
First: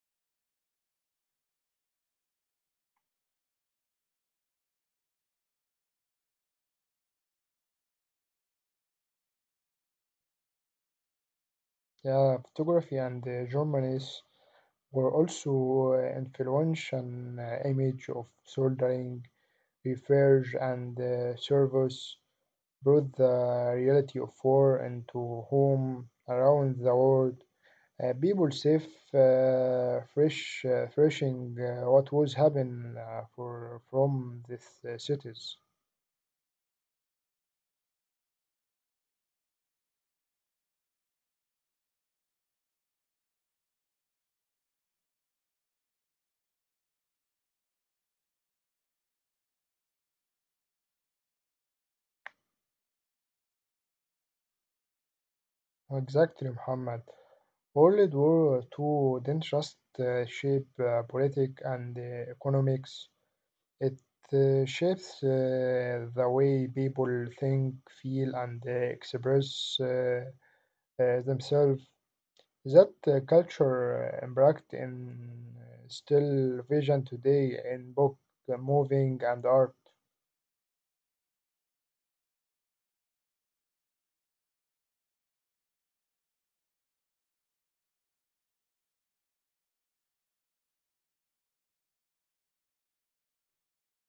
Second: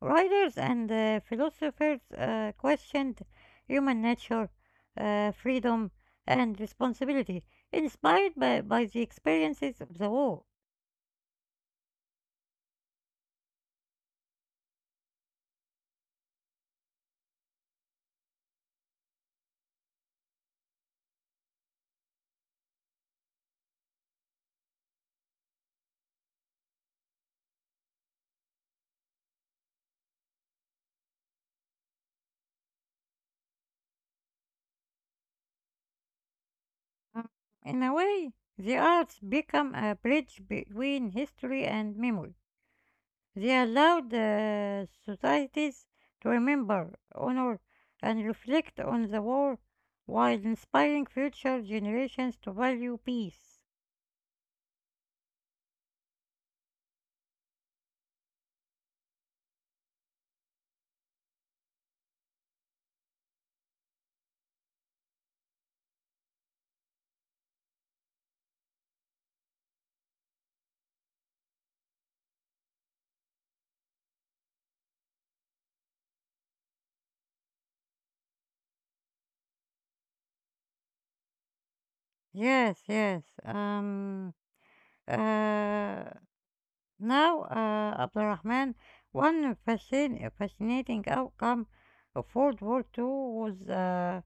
Writers and philosophers questioned human nature, freedom, and responsibility, inspired by the experiences of the war. Yeah, photography and journalists were also influential image of soldering, research, and service brought the reality of war into home around the world. People safe, fresh, thrashing what was happening from these cities. Mm. In a way, the arts become a bridge between history and memory. They allowed the societies to remember, honor, and reflect on the war while inspiring future generations to value peace. Exactly, Muhammad. World War II didn't just shape politics and economics. It shapes the way people think, feel, and express themselves. That culture embarked in still vision today in book, moving, and art. Yes, yes. Uh, Now, Abdurrahman, one fascinating outcome of World War Two was,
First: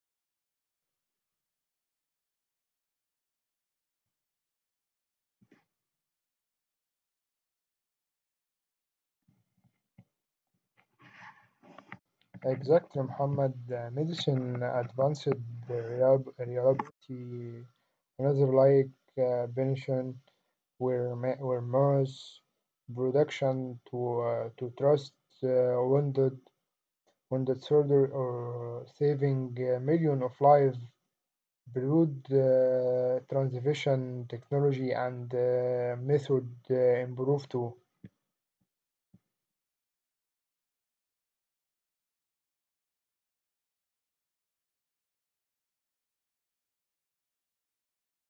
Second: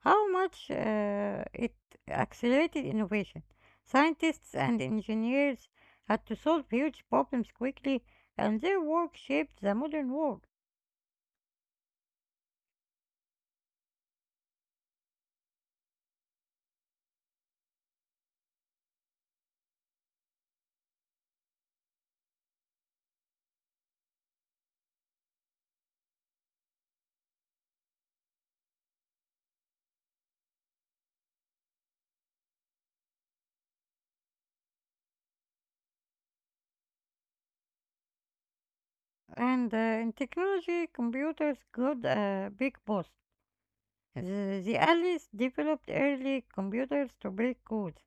how much it accelerated innovation. Scientists and engineers had to solve huge problems quickly, and their work shaped the modern world. Exactly, Muhammad. Medicine advanced the reliability, another like Benishon, where, where mass production to trust uh, wounded, wounded soldier or saving a million of lives. Broad transmission technology and method improve too. And in technology, computers got a big boost. The Alice developed early computers to break codes,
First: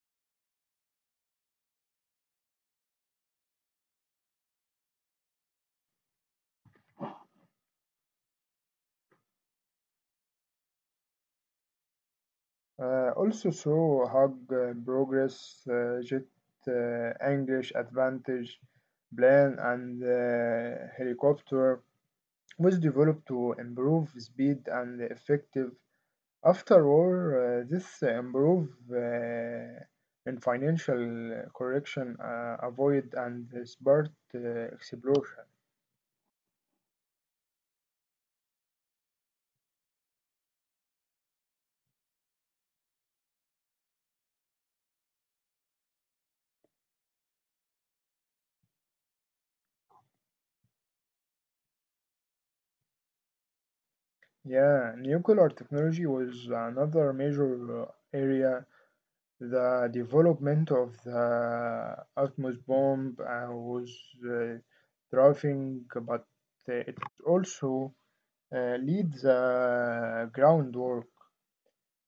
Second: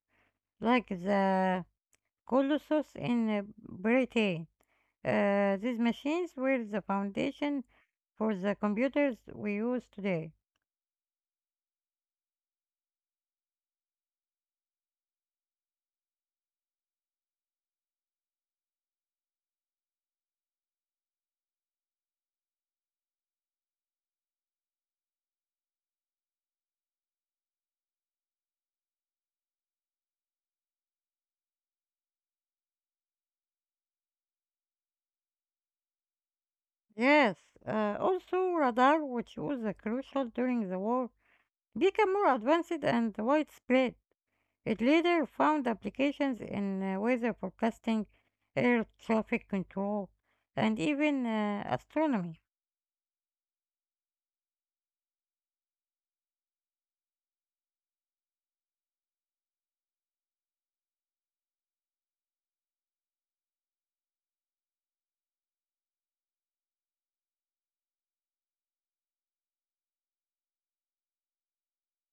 like the Colossus in Britain. These machines were the foundation for the computers we use today. Also through hug progress, jet English advantage, plane and helicopter was developed to improve speed and effective. After war, this improve in financial correction, avoid and smart explosion. Yes, also radar, which was crucial during the war, became more advanced and widespread. It later found applications in weather forecasting, air traffic control, and even astronomy. Yeah, nuclear technology was another major area. The development of the Atmos bomb was uh, thriving, but it also laid the groundwork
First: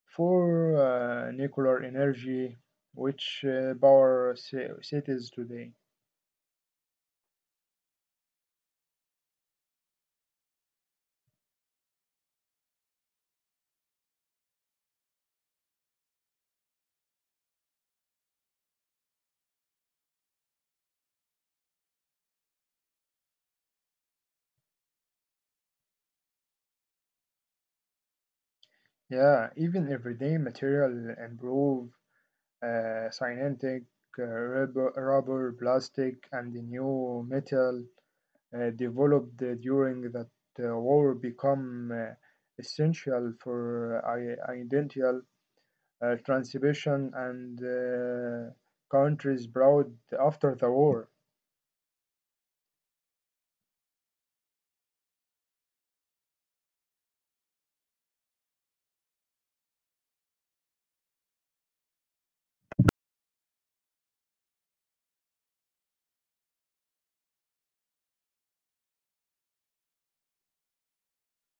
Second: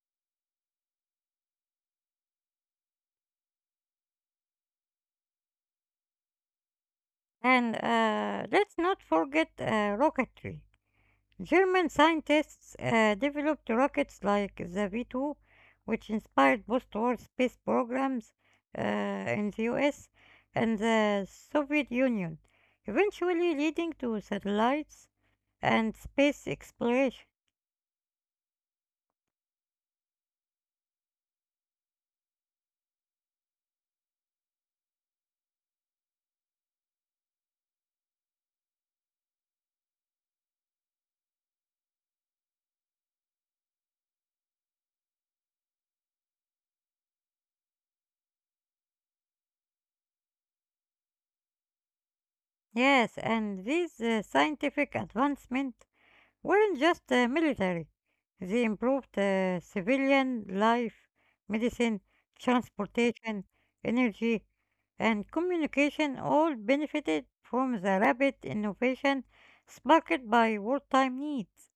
for nuclear energy, which power cities today. And let's not forget rocketry. German scientists developed rockets like the V 2, which inspired post war space programs in the US and the Soviet Union, eventually leading to satellites and space exploration. Yeah, even everyday material improve, synthetic, rubber, plastic, and the new metal developed during that war become essential for identical transmission and countries proud after the war. Yes, and these scientific advancements weren't just military, they improved civilian life, medicine, transportation, energy, and communication all benefited from the rapid innovation sparked by wartime needs.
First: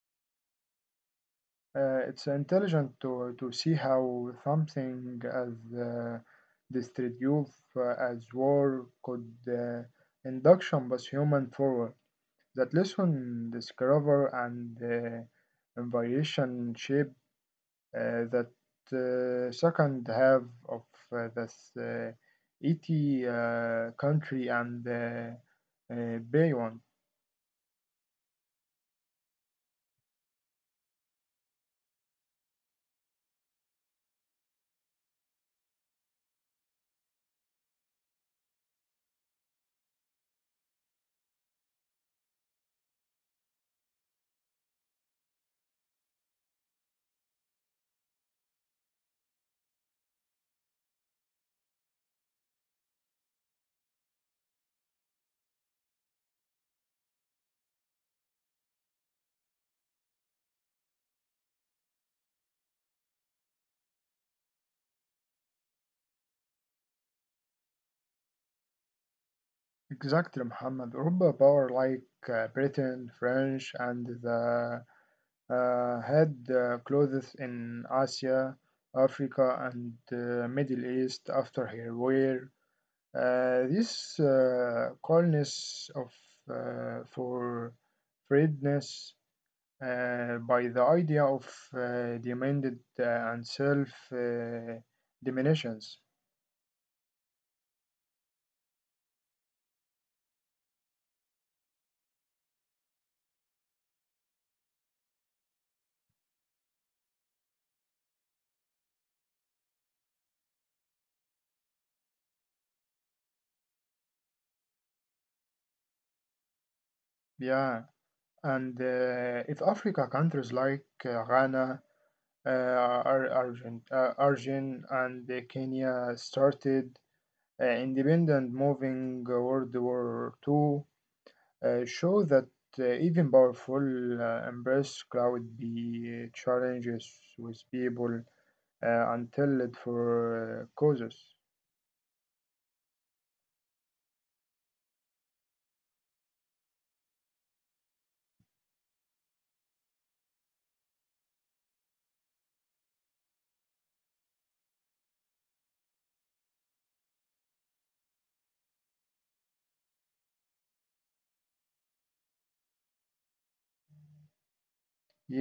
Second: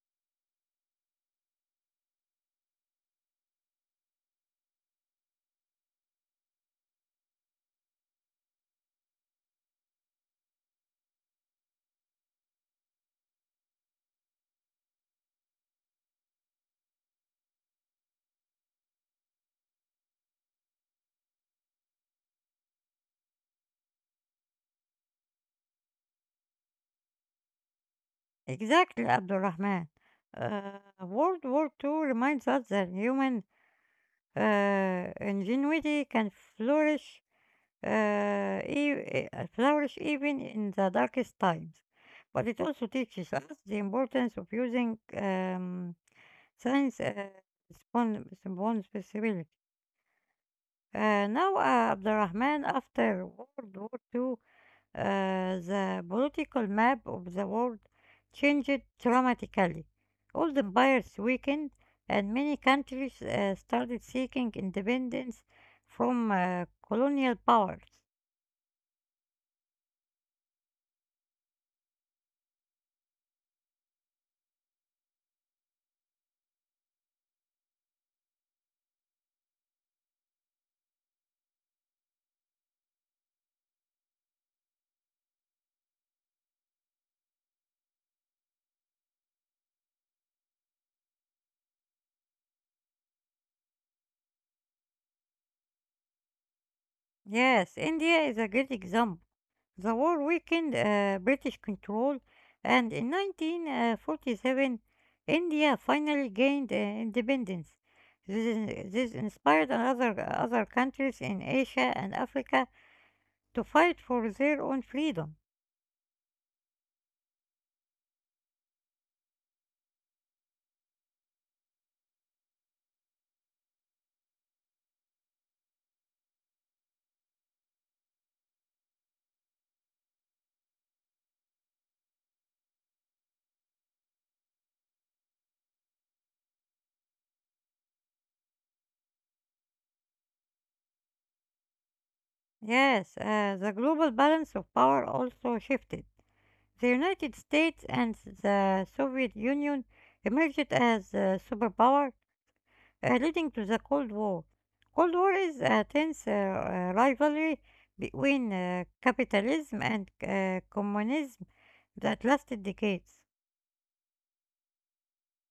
It's intelligent to see how something as destructive as war could induction was human forward. That lesson discover and invitation shape that second half of this ET country and beyond. Exactly, Abdulrahman. Uh, World War Two reminds us that human ingenuity can flourish, flourish even in the darkest times. But it also teaches us the importance of using, science respons- responsibility. Now, Abdurrahman, after World War II, uh, the political map of the world changed dramatically. Old empires weakened, and many countries started seeking independence from colonial powers. Exactly, Muhammad. Europa power like Britain, French, and the had clothes in Asia, Africa, and Middle East after her war. This coolness of for freedness by the idea of demanded and self diminutions. Yes, India is a great example. The war weakened British control, and in 1947, India finally gained independence. This inspired other countries in Asia and Africa to fight for their own freedom. Yeah, and if Africa countries like Ghana, Argent, and Kenya started independent moving World War two, show that even powerful embrace cloud be challenges with people until it for causes. Yes, the global balance of power also shifted. The United States and the Soviet Union emerged as a superpower, leading to the Cold War. Cold War is a tense rivalry between capitalism and communism that lasted decades.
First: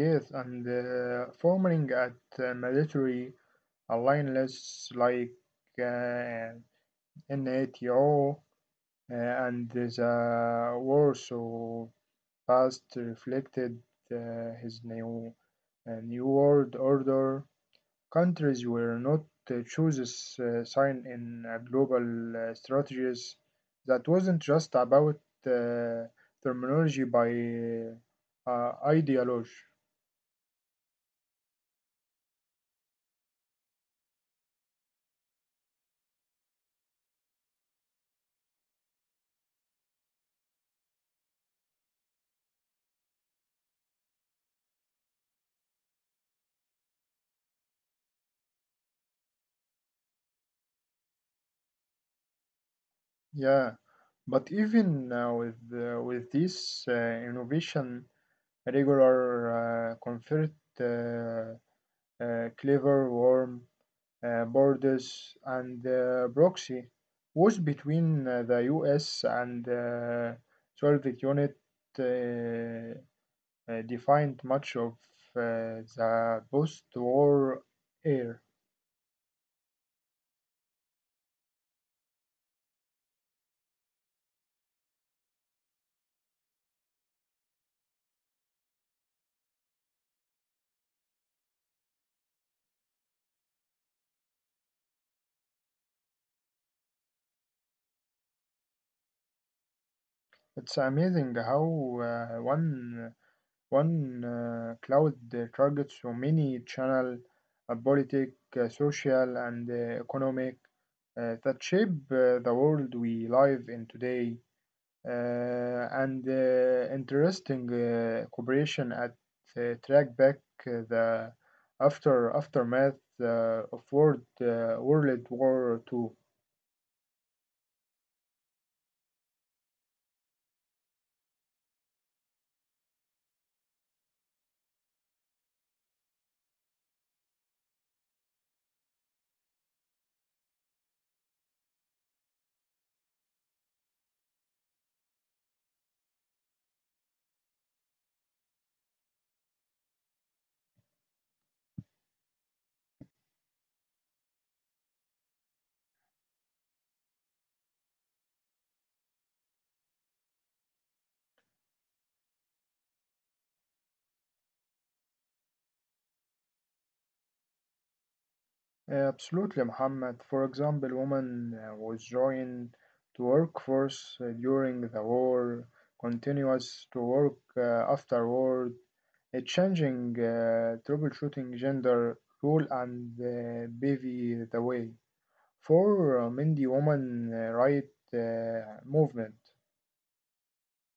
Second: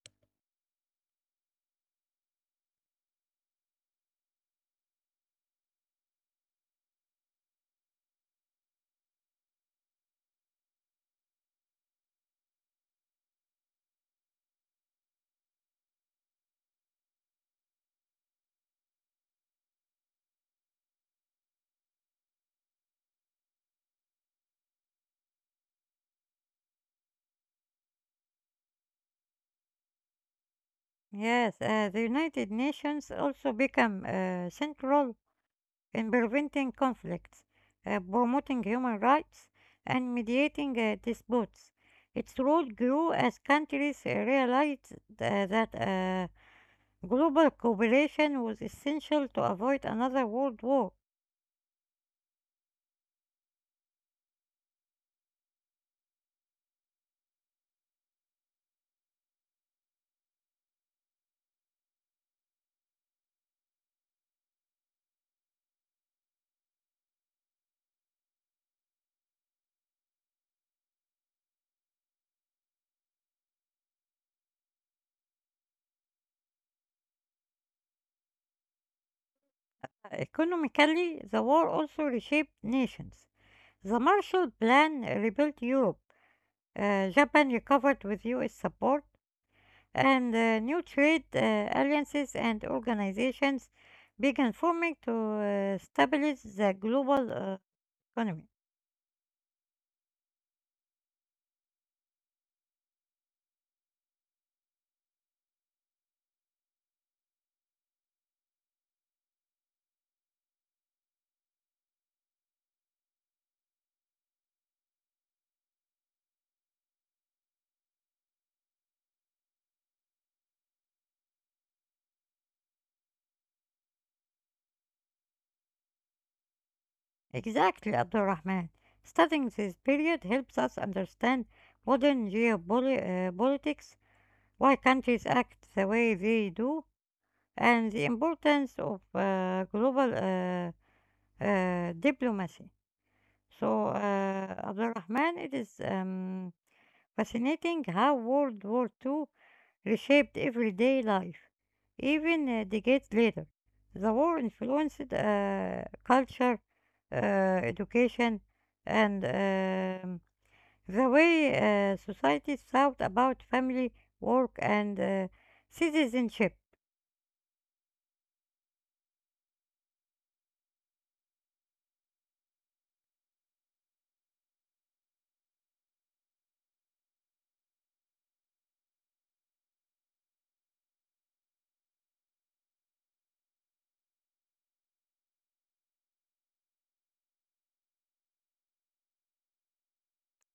Yes, and forming at military alliances like uh, NATO and the Warsaw Past reflected uh, his new, new world order. Countries were not chooses sign in a global strategies that wasn't just about uh, terminology by ideology. Yes, the United Nations also became central in preventing conflicts, promoting human rights, and mediating disputes. Its role grew as countries realized that global cooperation was essential to avoid another world war. Yeah, but even with with this innovation, regular, comfort, uh, clever, warm, borders and proxy wars between the US and Soviet Union uh, defined much of the post-war era. Economically, the war also reshaped nations. The Marshall Plan rebuilt Europe. Japan recovered with US support, and new trade alliances and organizations began forming to stabilize the global economy. It's amazing how one one cloud targets so many channels, politic, social, and economic that shape the world we live in today, and interesting cooperation at track back the after aftermath of World War Two. Exactly, Abdulrahman. Studying this period helps us understand modern geopolitics, why countries act the way they do, and the importance of global diplomacy. So, Abdul Rahman, it is fascinating how World War II reshaped everyday life, even decades later. The war influenced culture, education, and the way societies thought about family, work, and citizenship. Absolutely, Muhammad. For example, women was joined to workforce during the war, continuous to work afterward, changing troubleshooting gender role and paving the way for men the woman right movement,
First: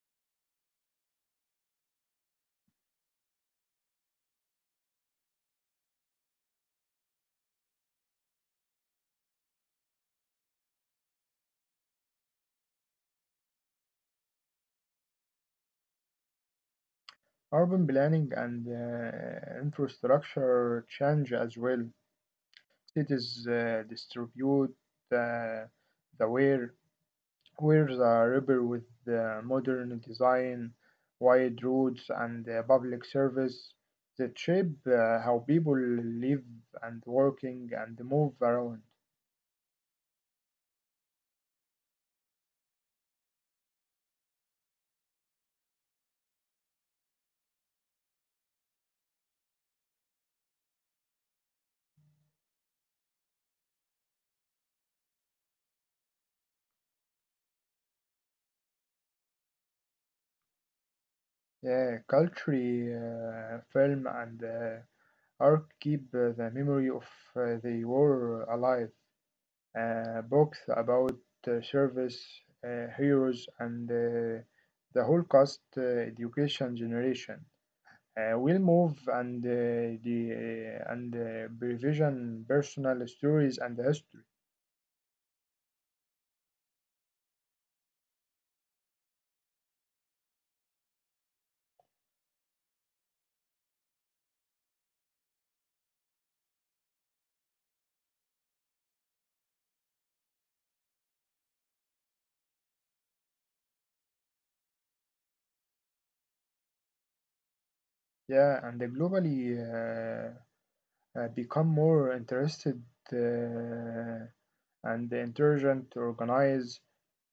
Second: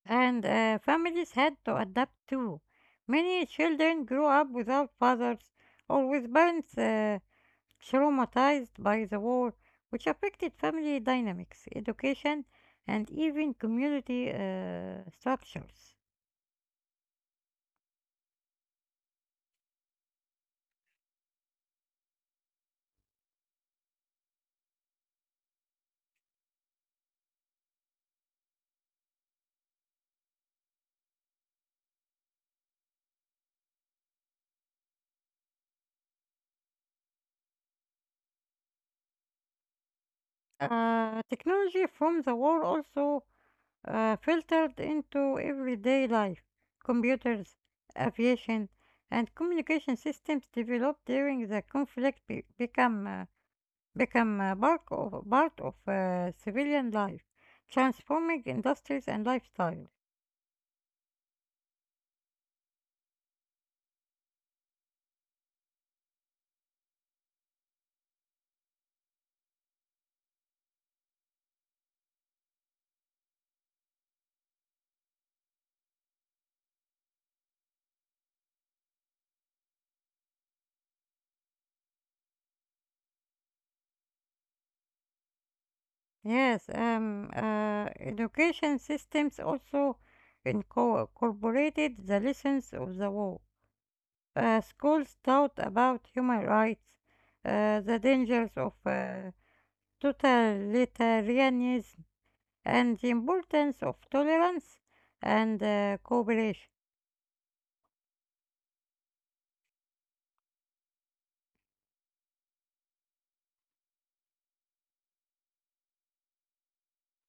And families had to adapt too. Many children grew up without fathers or with parents traumatized by the war, which affected family dynamics, education, and even community structures. urban planning and infrastructure change as well. Cities distribute uh, the where the river with the modern design, wide roads and public service that shape how people live and working and move around. Technology from the war also filtered into everyday life. Computers, aviation, and communication systems developed during the conflict become a part of civilian life, transforming industries and lifestyle. Yeah, culture, film and Ark keep the memory of the war alive. Books about service, heroes, and the Holocaust education generation. Will move the and revision personal stories and history. Yes, education systems also incorporated the lessons of the war. Schools taught about human rights, the dangers of totalitarianism, and the importance of tolerance and cooperation. Yeah, and the globally become more interested uh, and intelligent, organized.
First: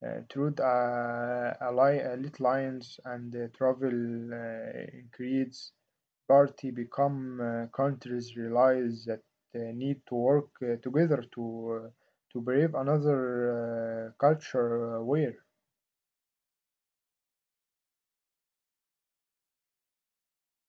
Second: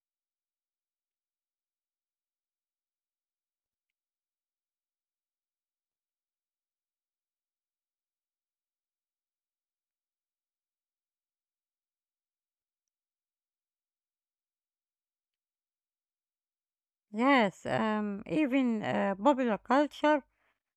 Truth, lit lines and travel creeds. Party become countries realize that they need to work together to brave another culture where. Yes, even popular culture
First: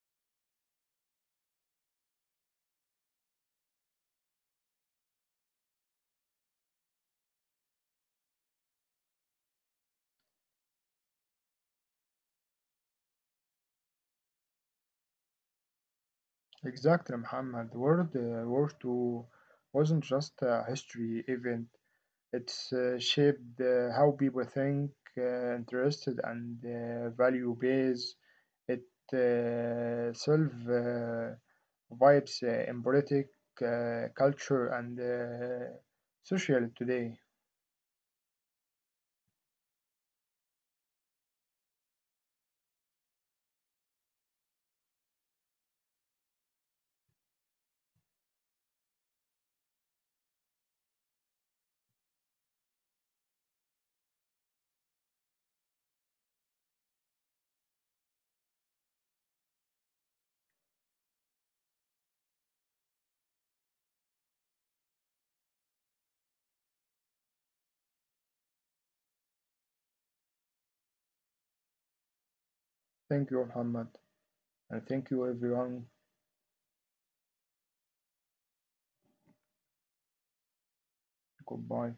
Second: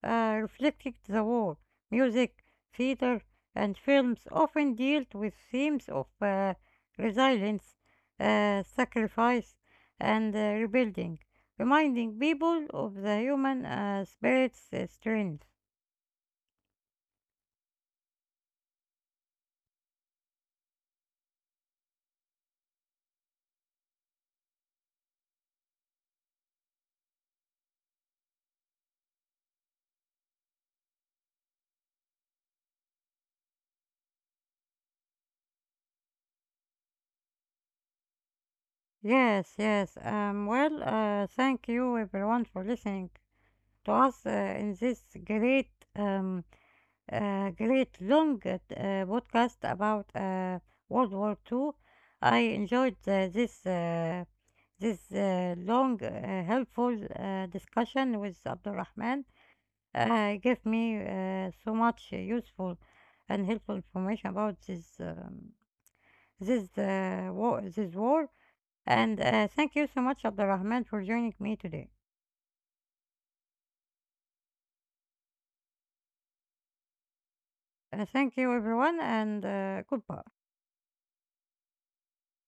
reflected the war. Music, theater, and films often dealt with themes of resilience, sacrifice, and rebuilding, reminding people of the human spirit's strength. Exactly, Muhammad. World War II wasn't just a history event. It's shaped how people think, interested, and value base. It solve vibes in politic, culture, and social today. Yes, yes. Well, thank you everyone for listening to us in this great um, great long podcast about World War Two. I enjoyed this long, helpful discussion with Abdulrahman. Gave me so much useful and helpful information about this war, this war. And thank you so much, Abdulrahman, for joining me today. Thank you, Muhammad, and thank you, everyone. Thank you, everyone, and goodbye. Goodbye.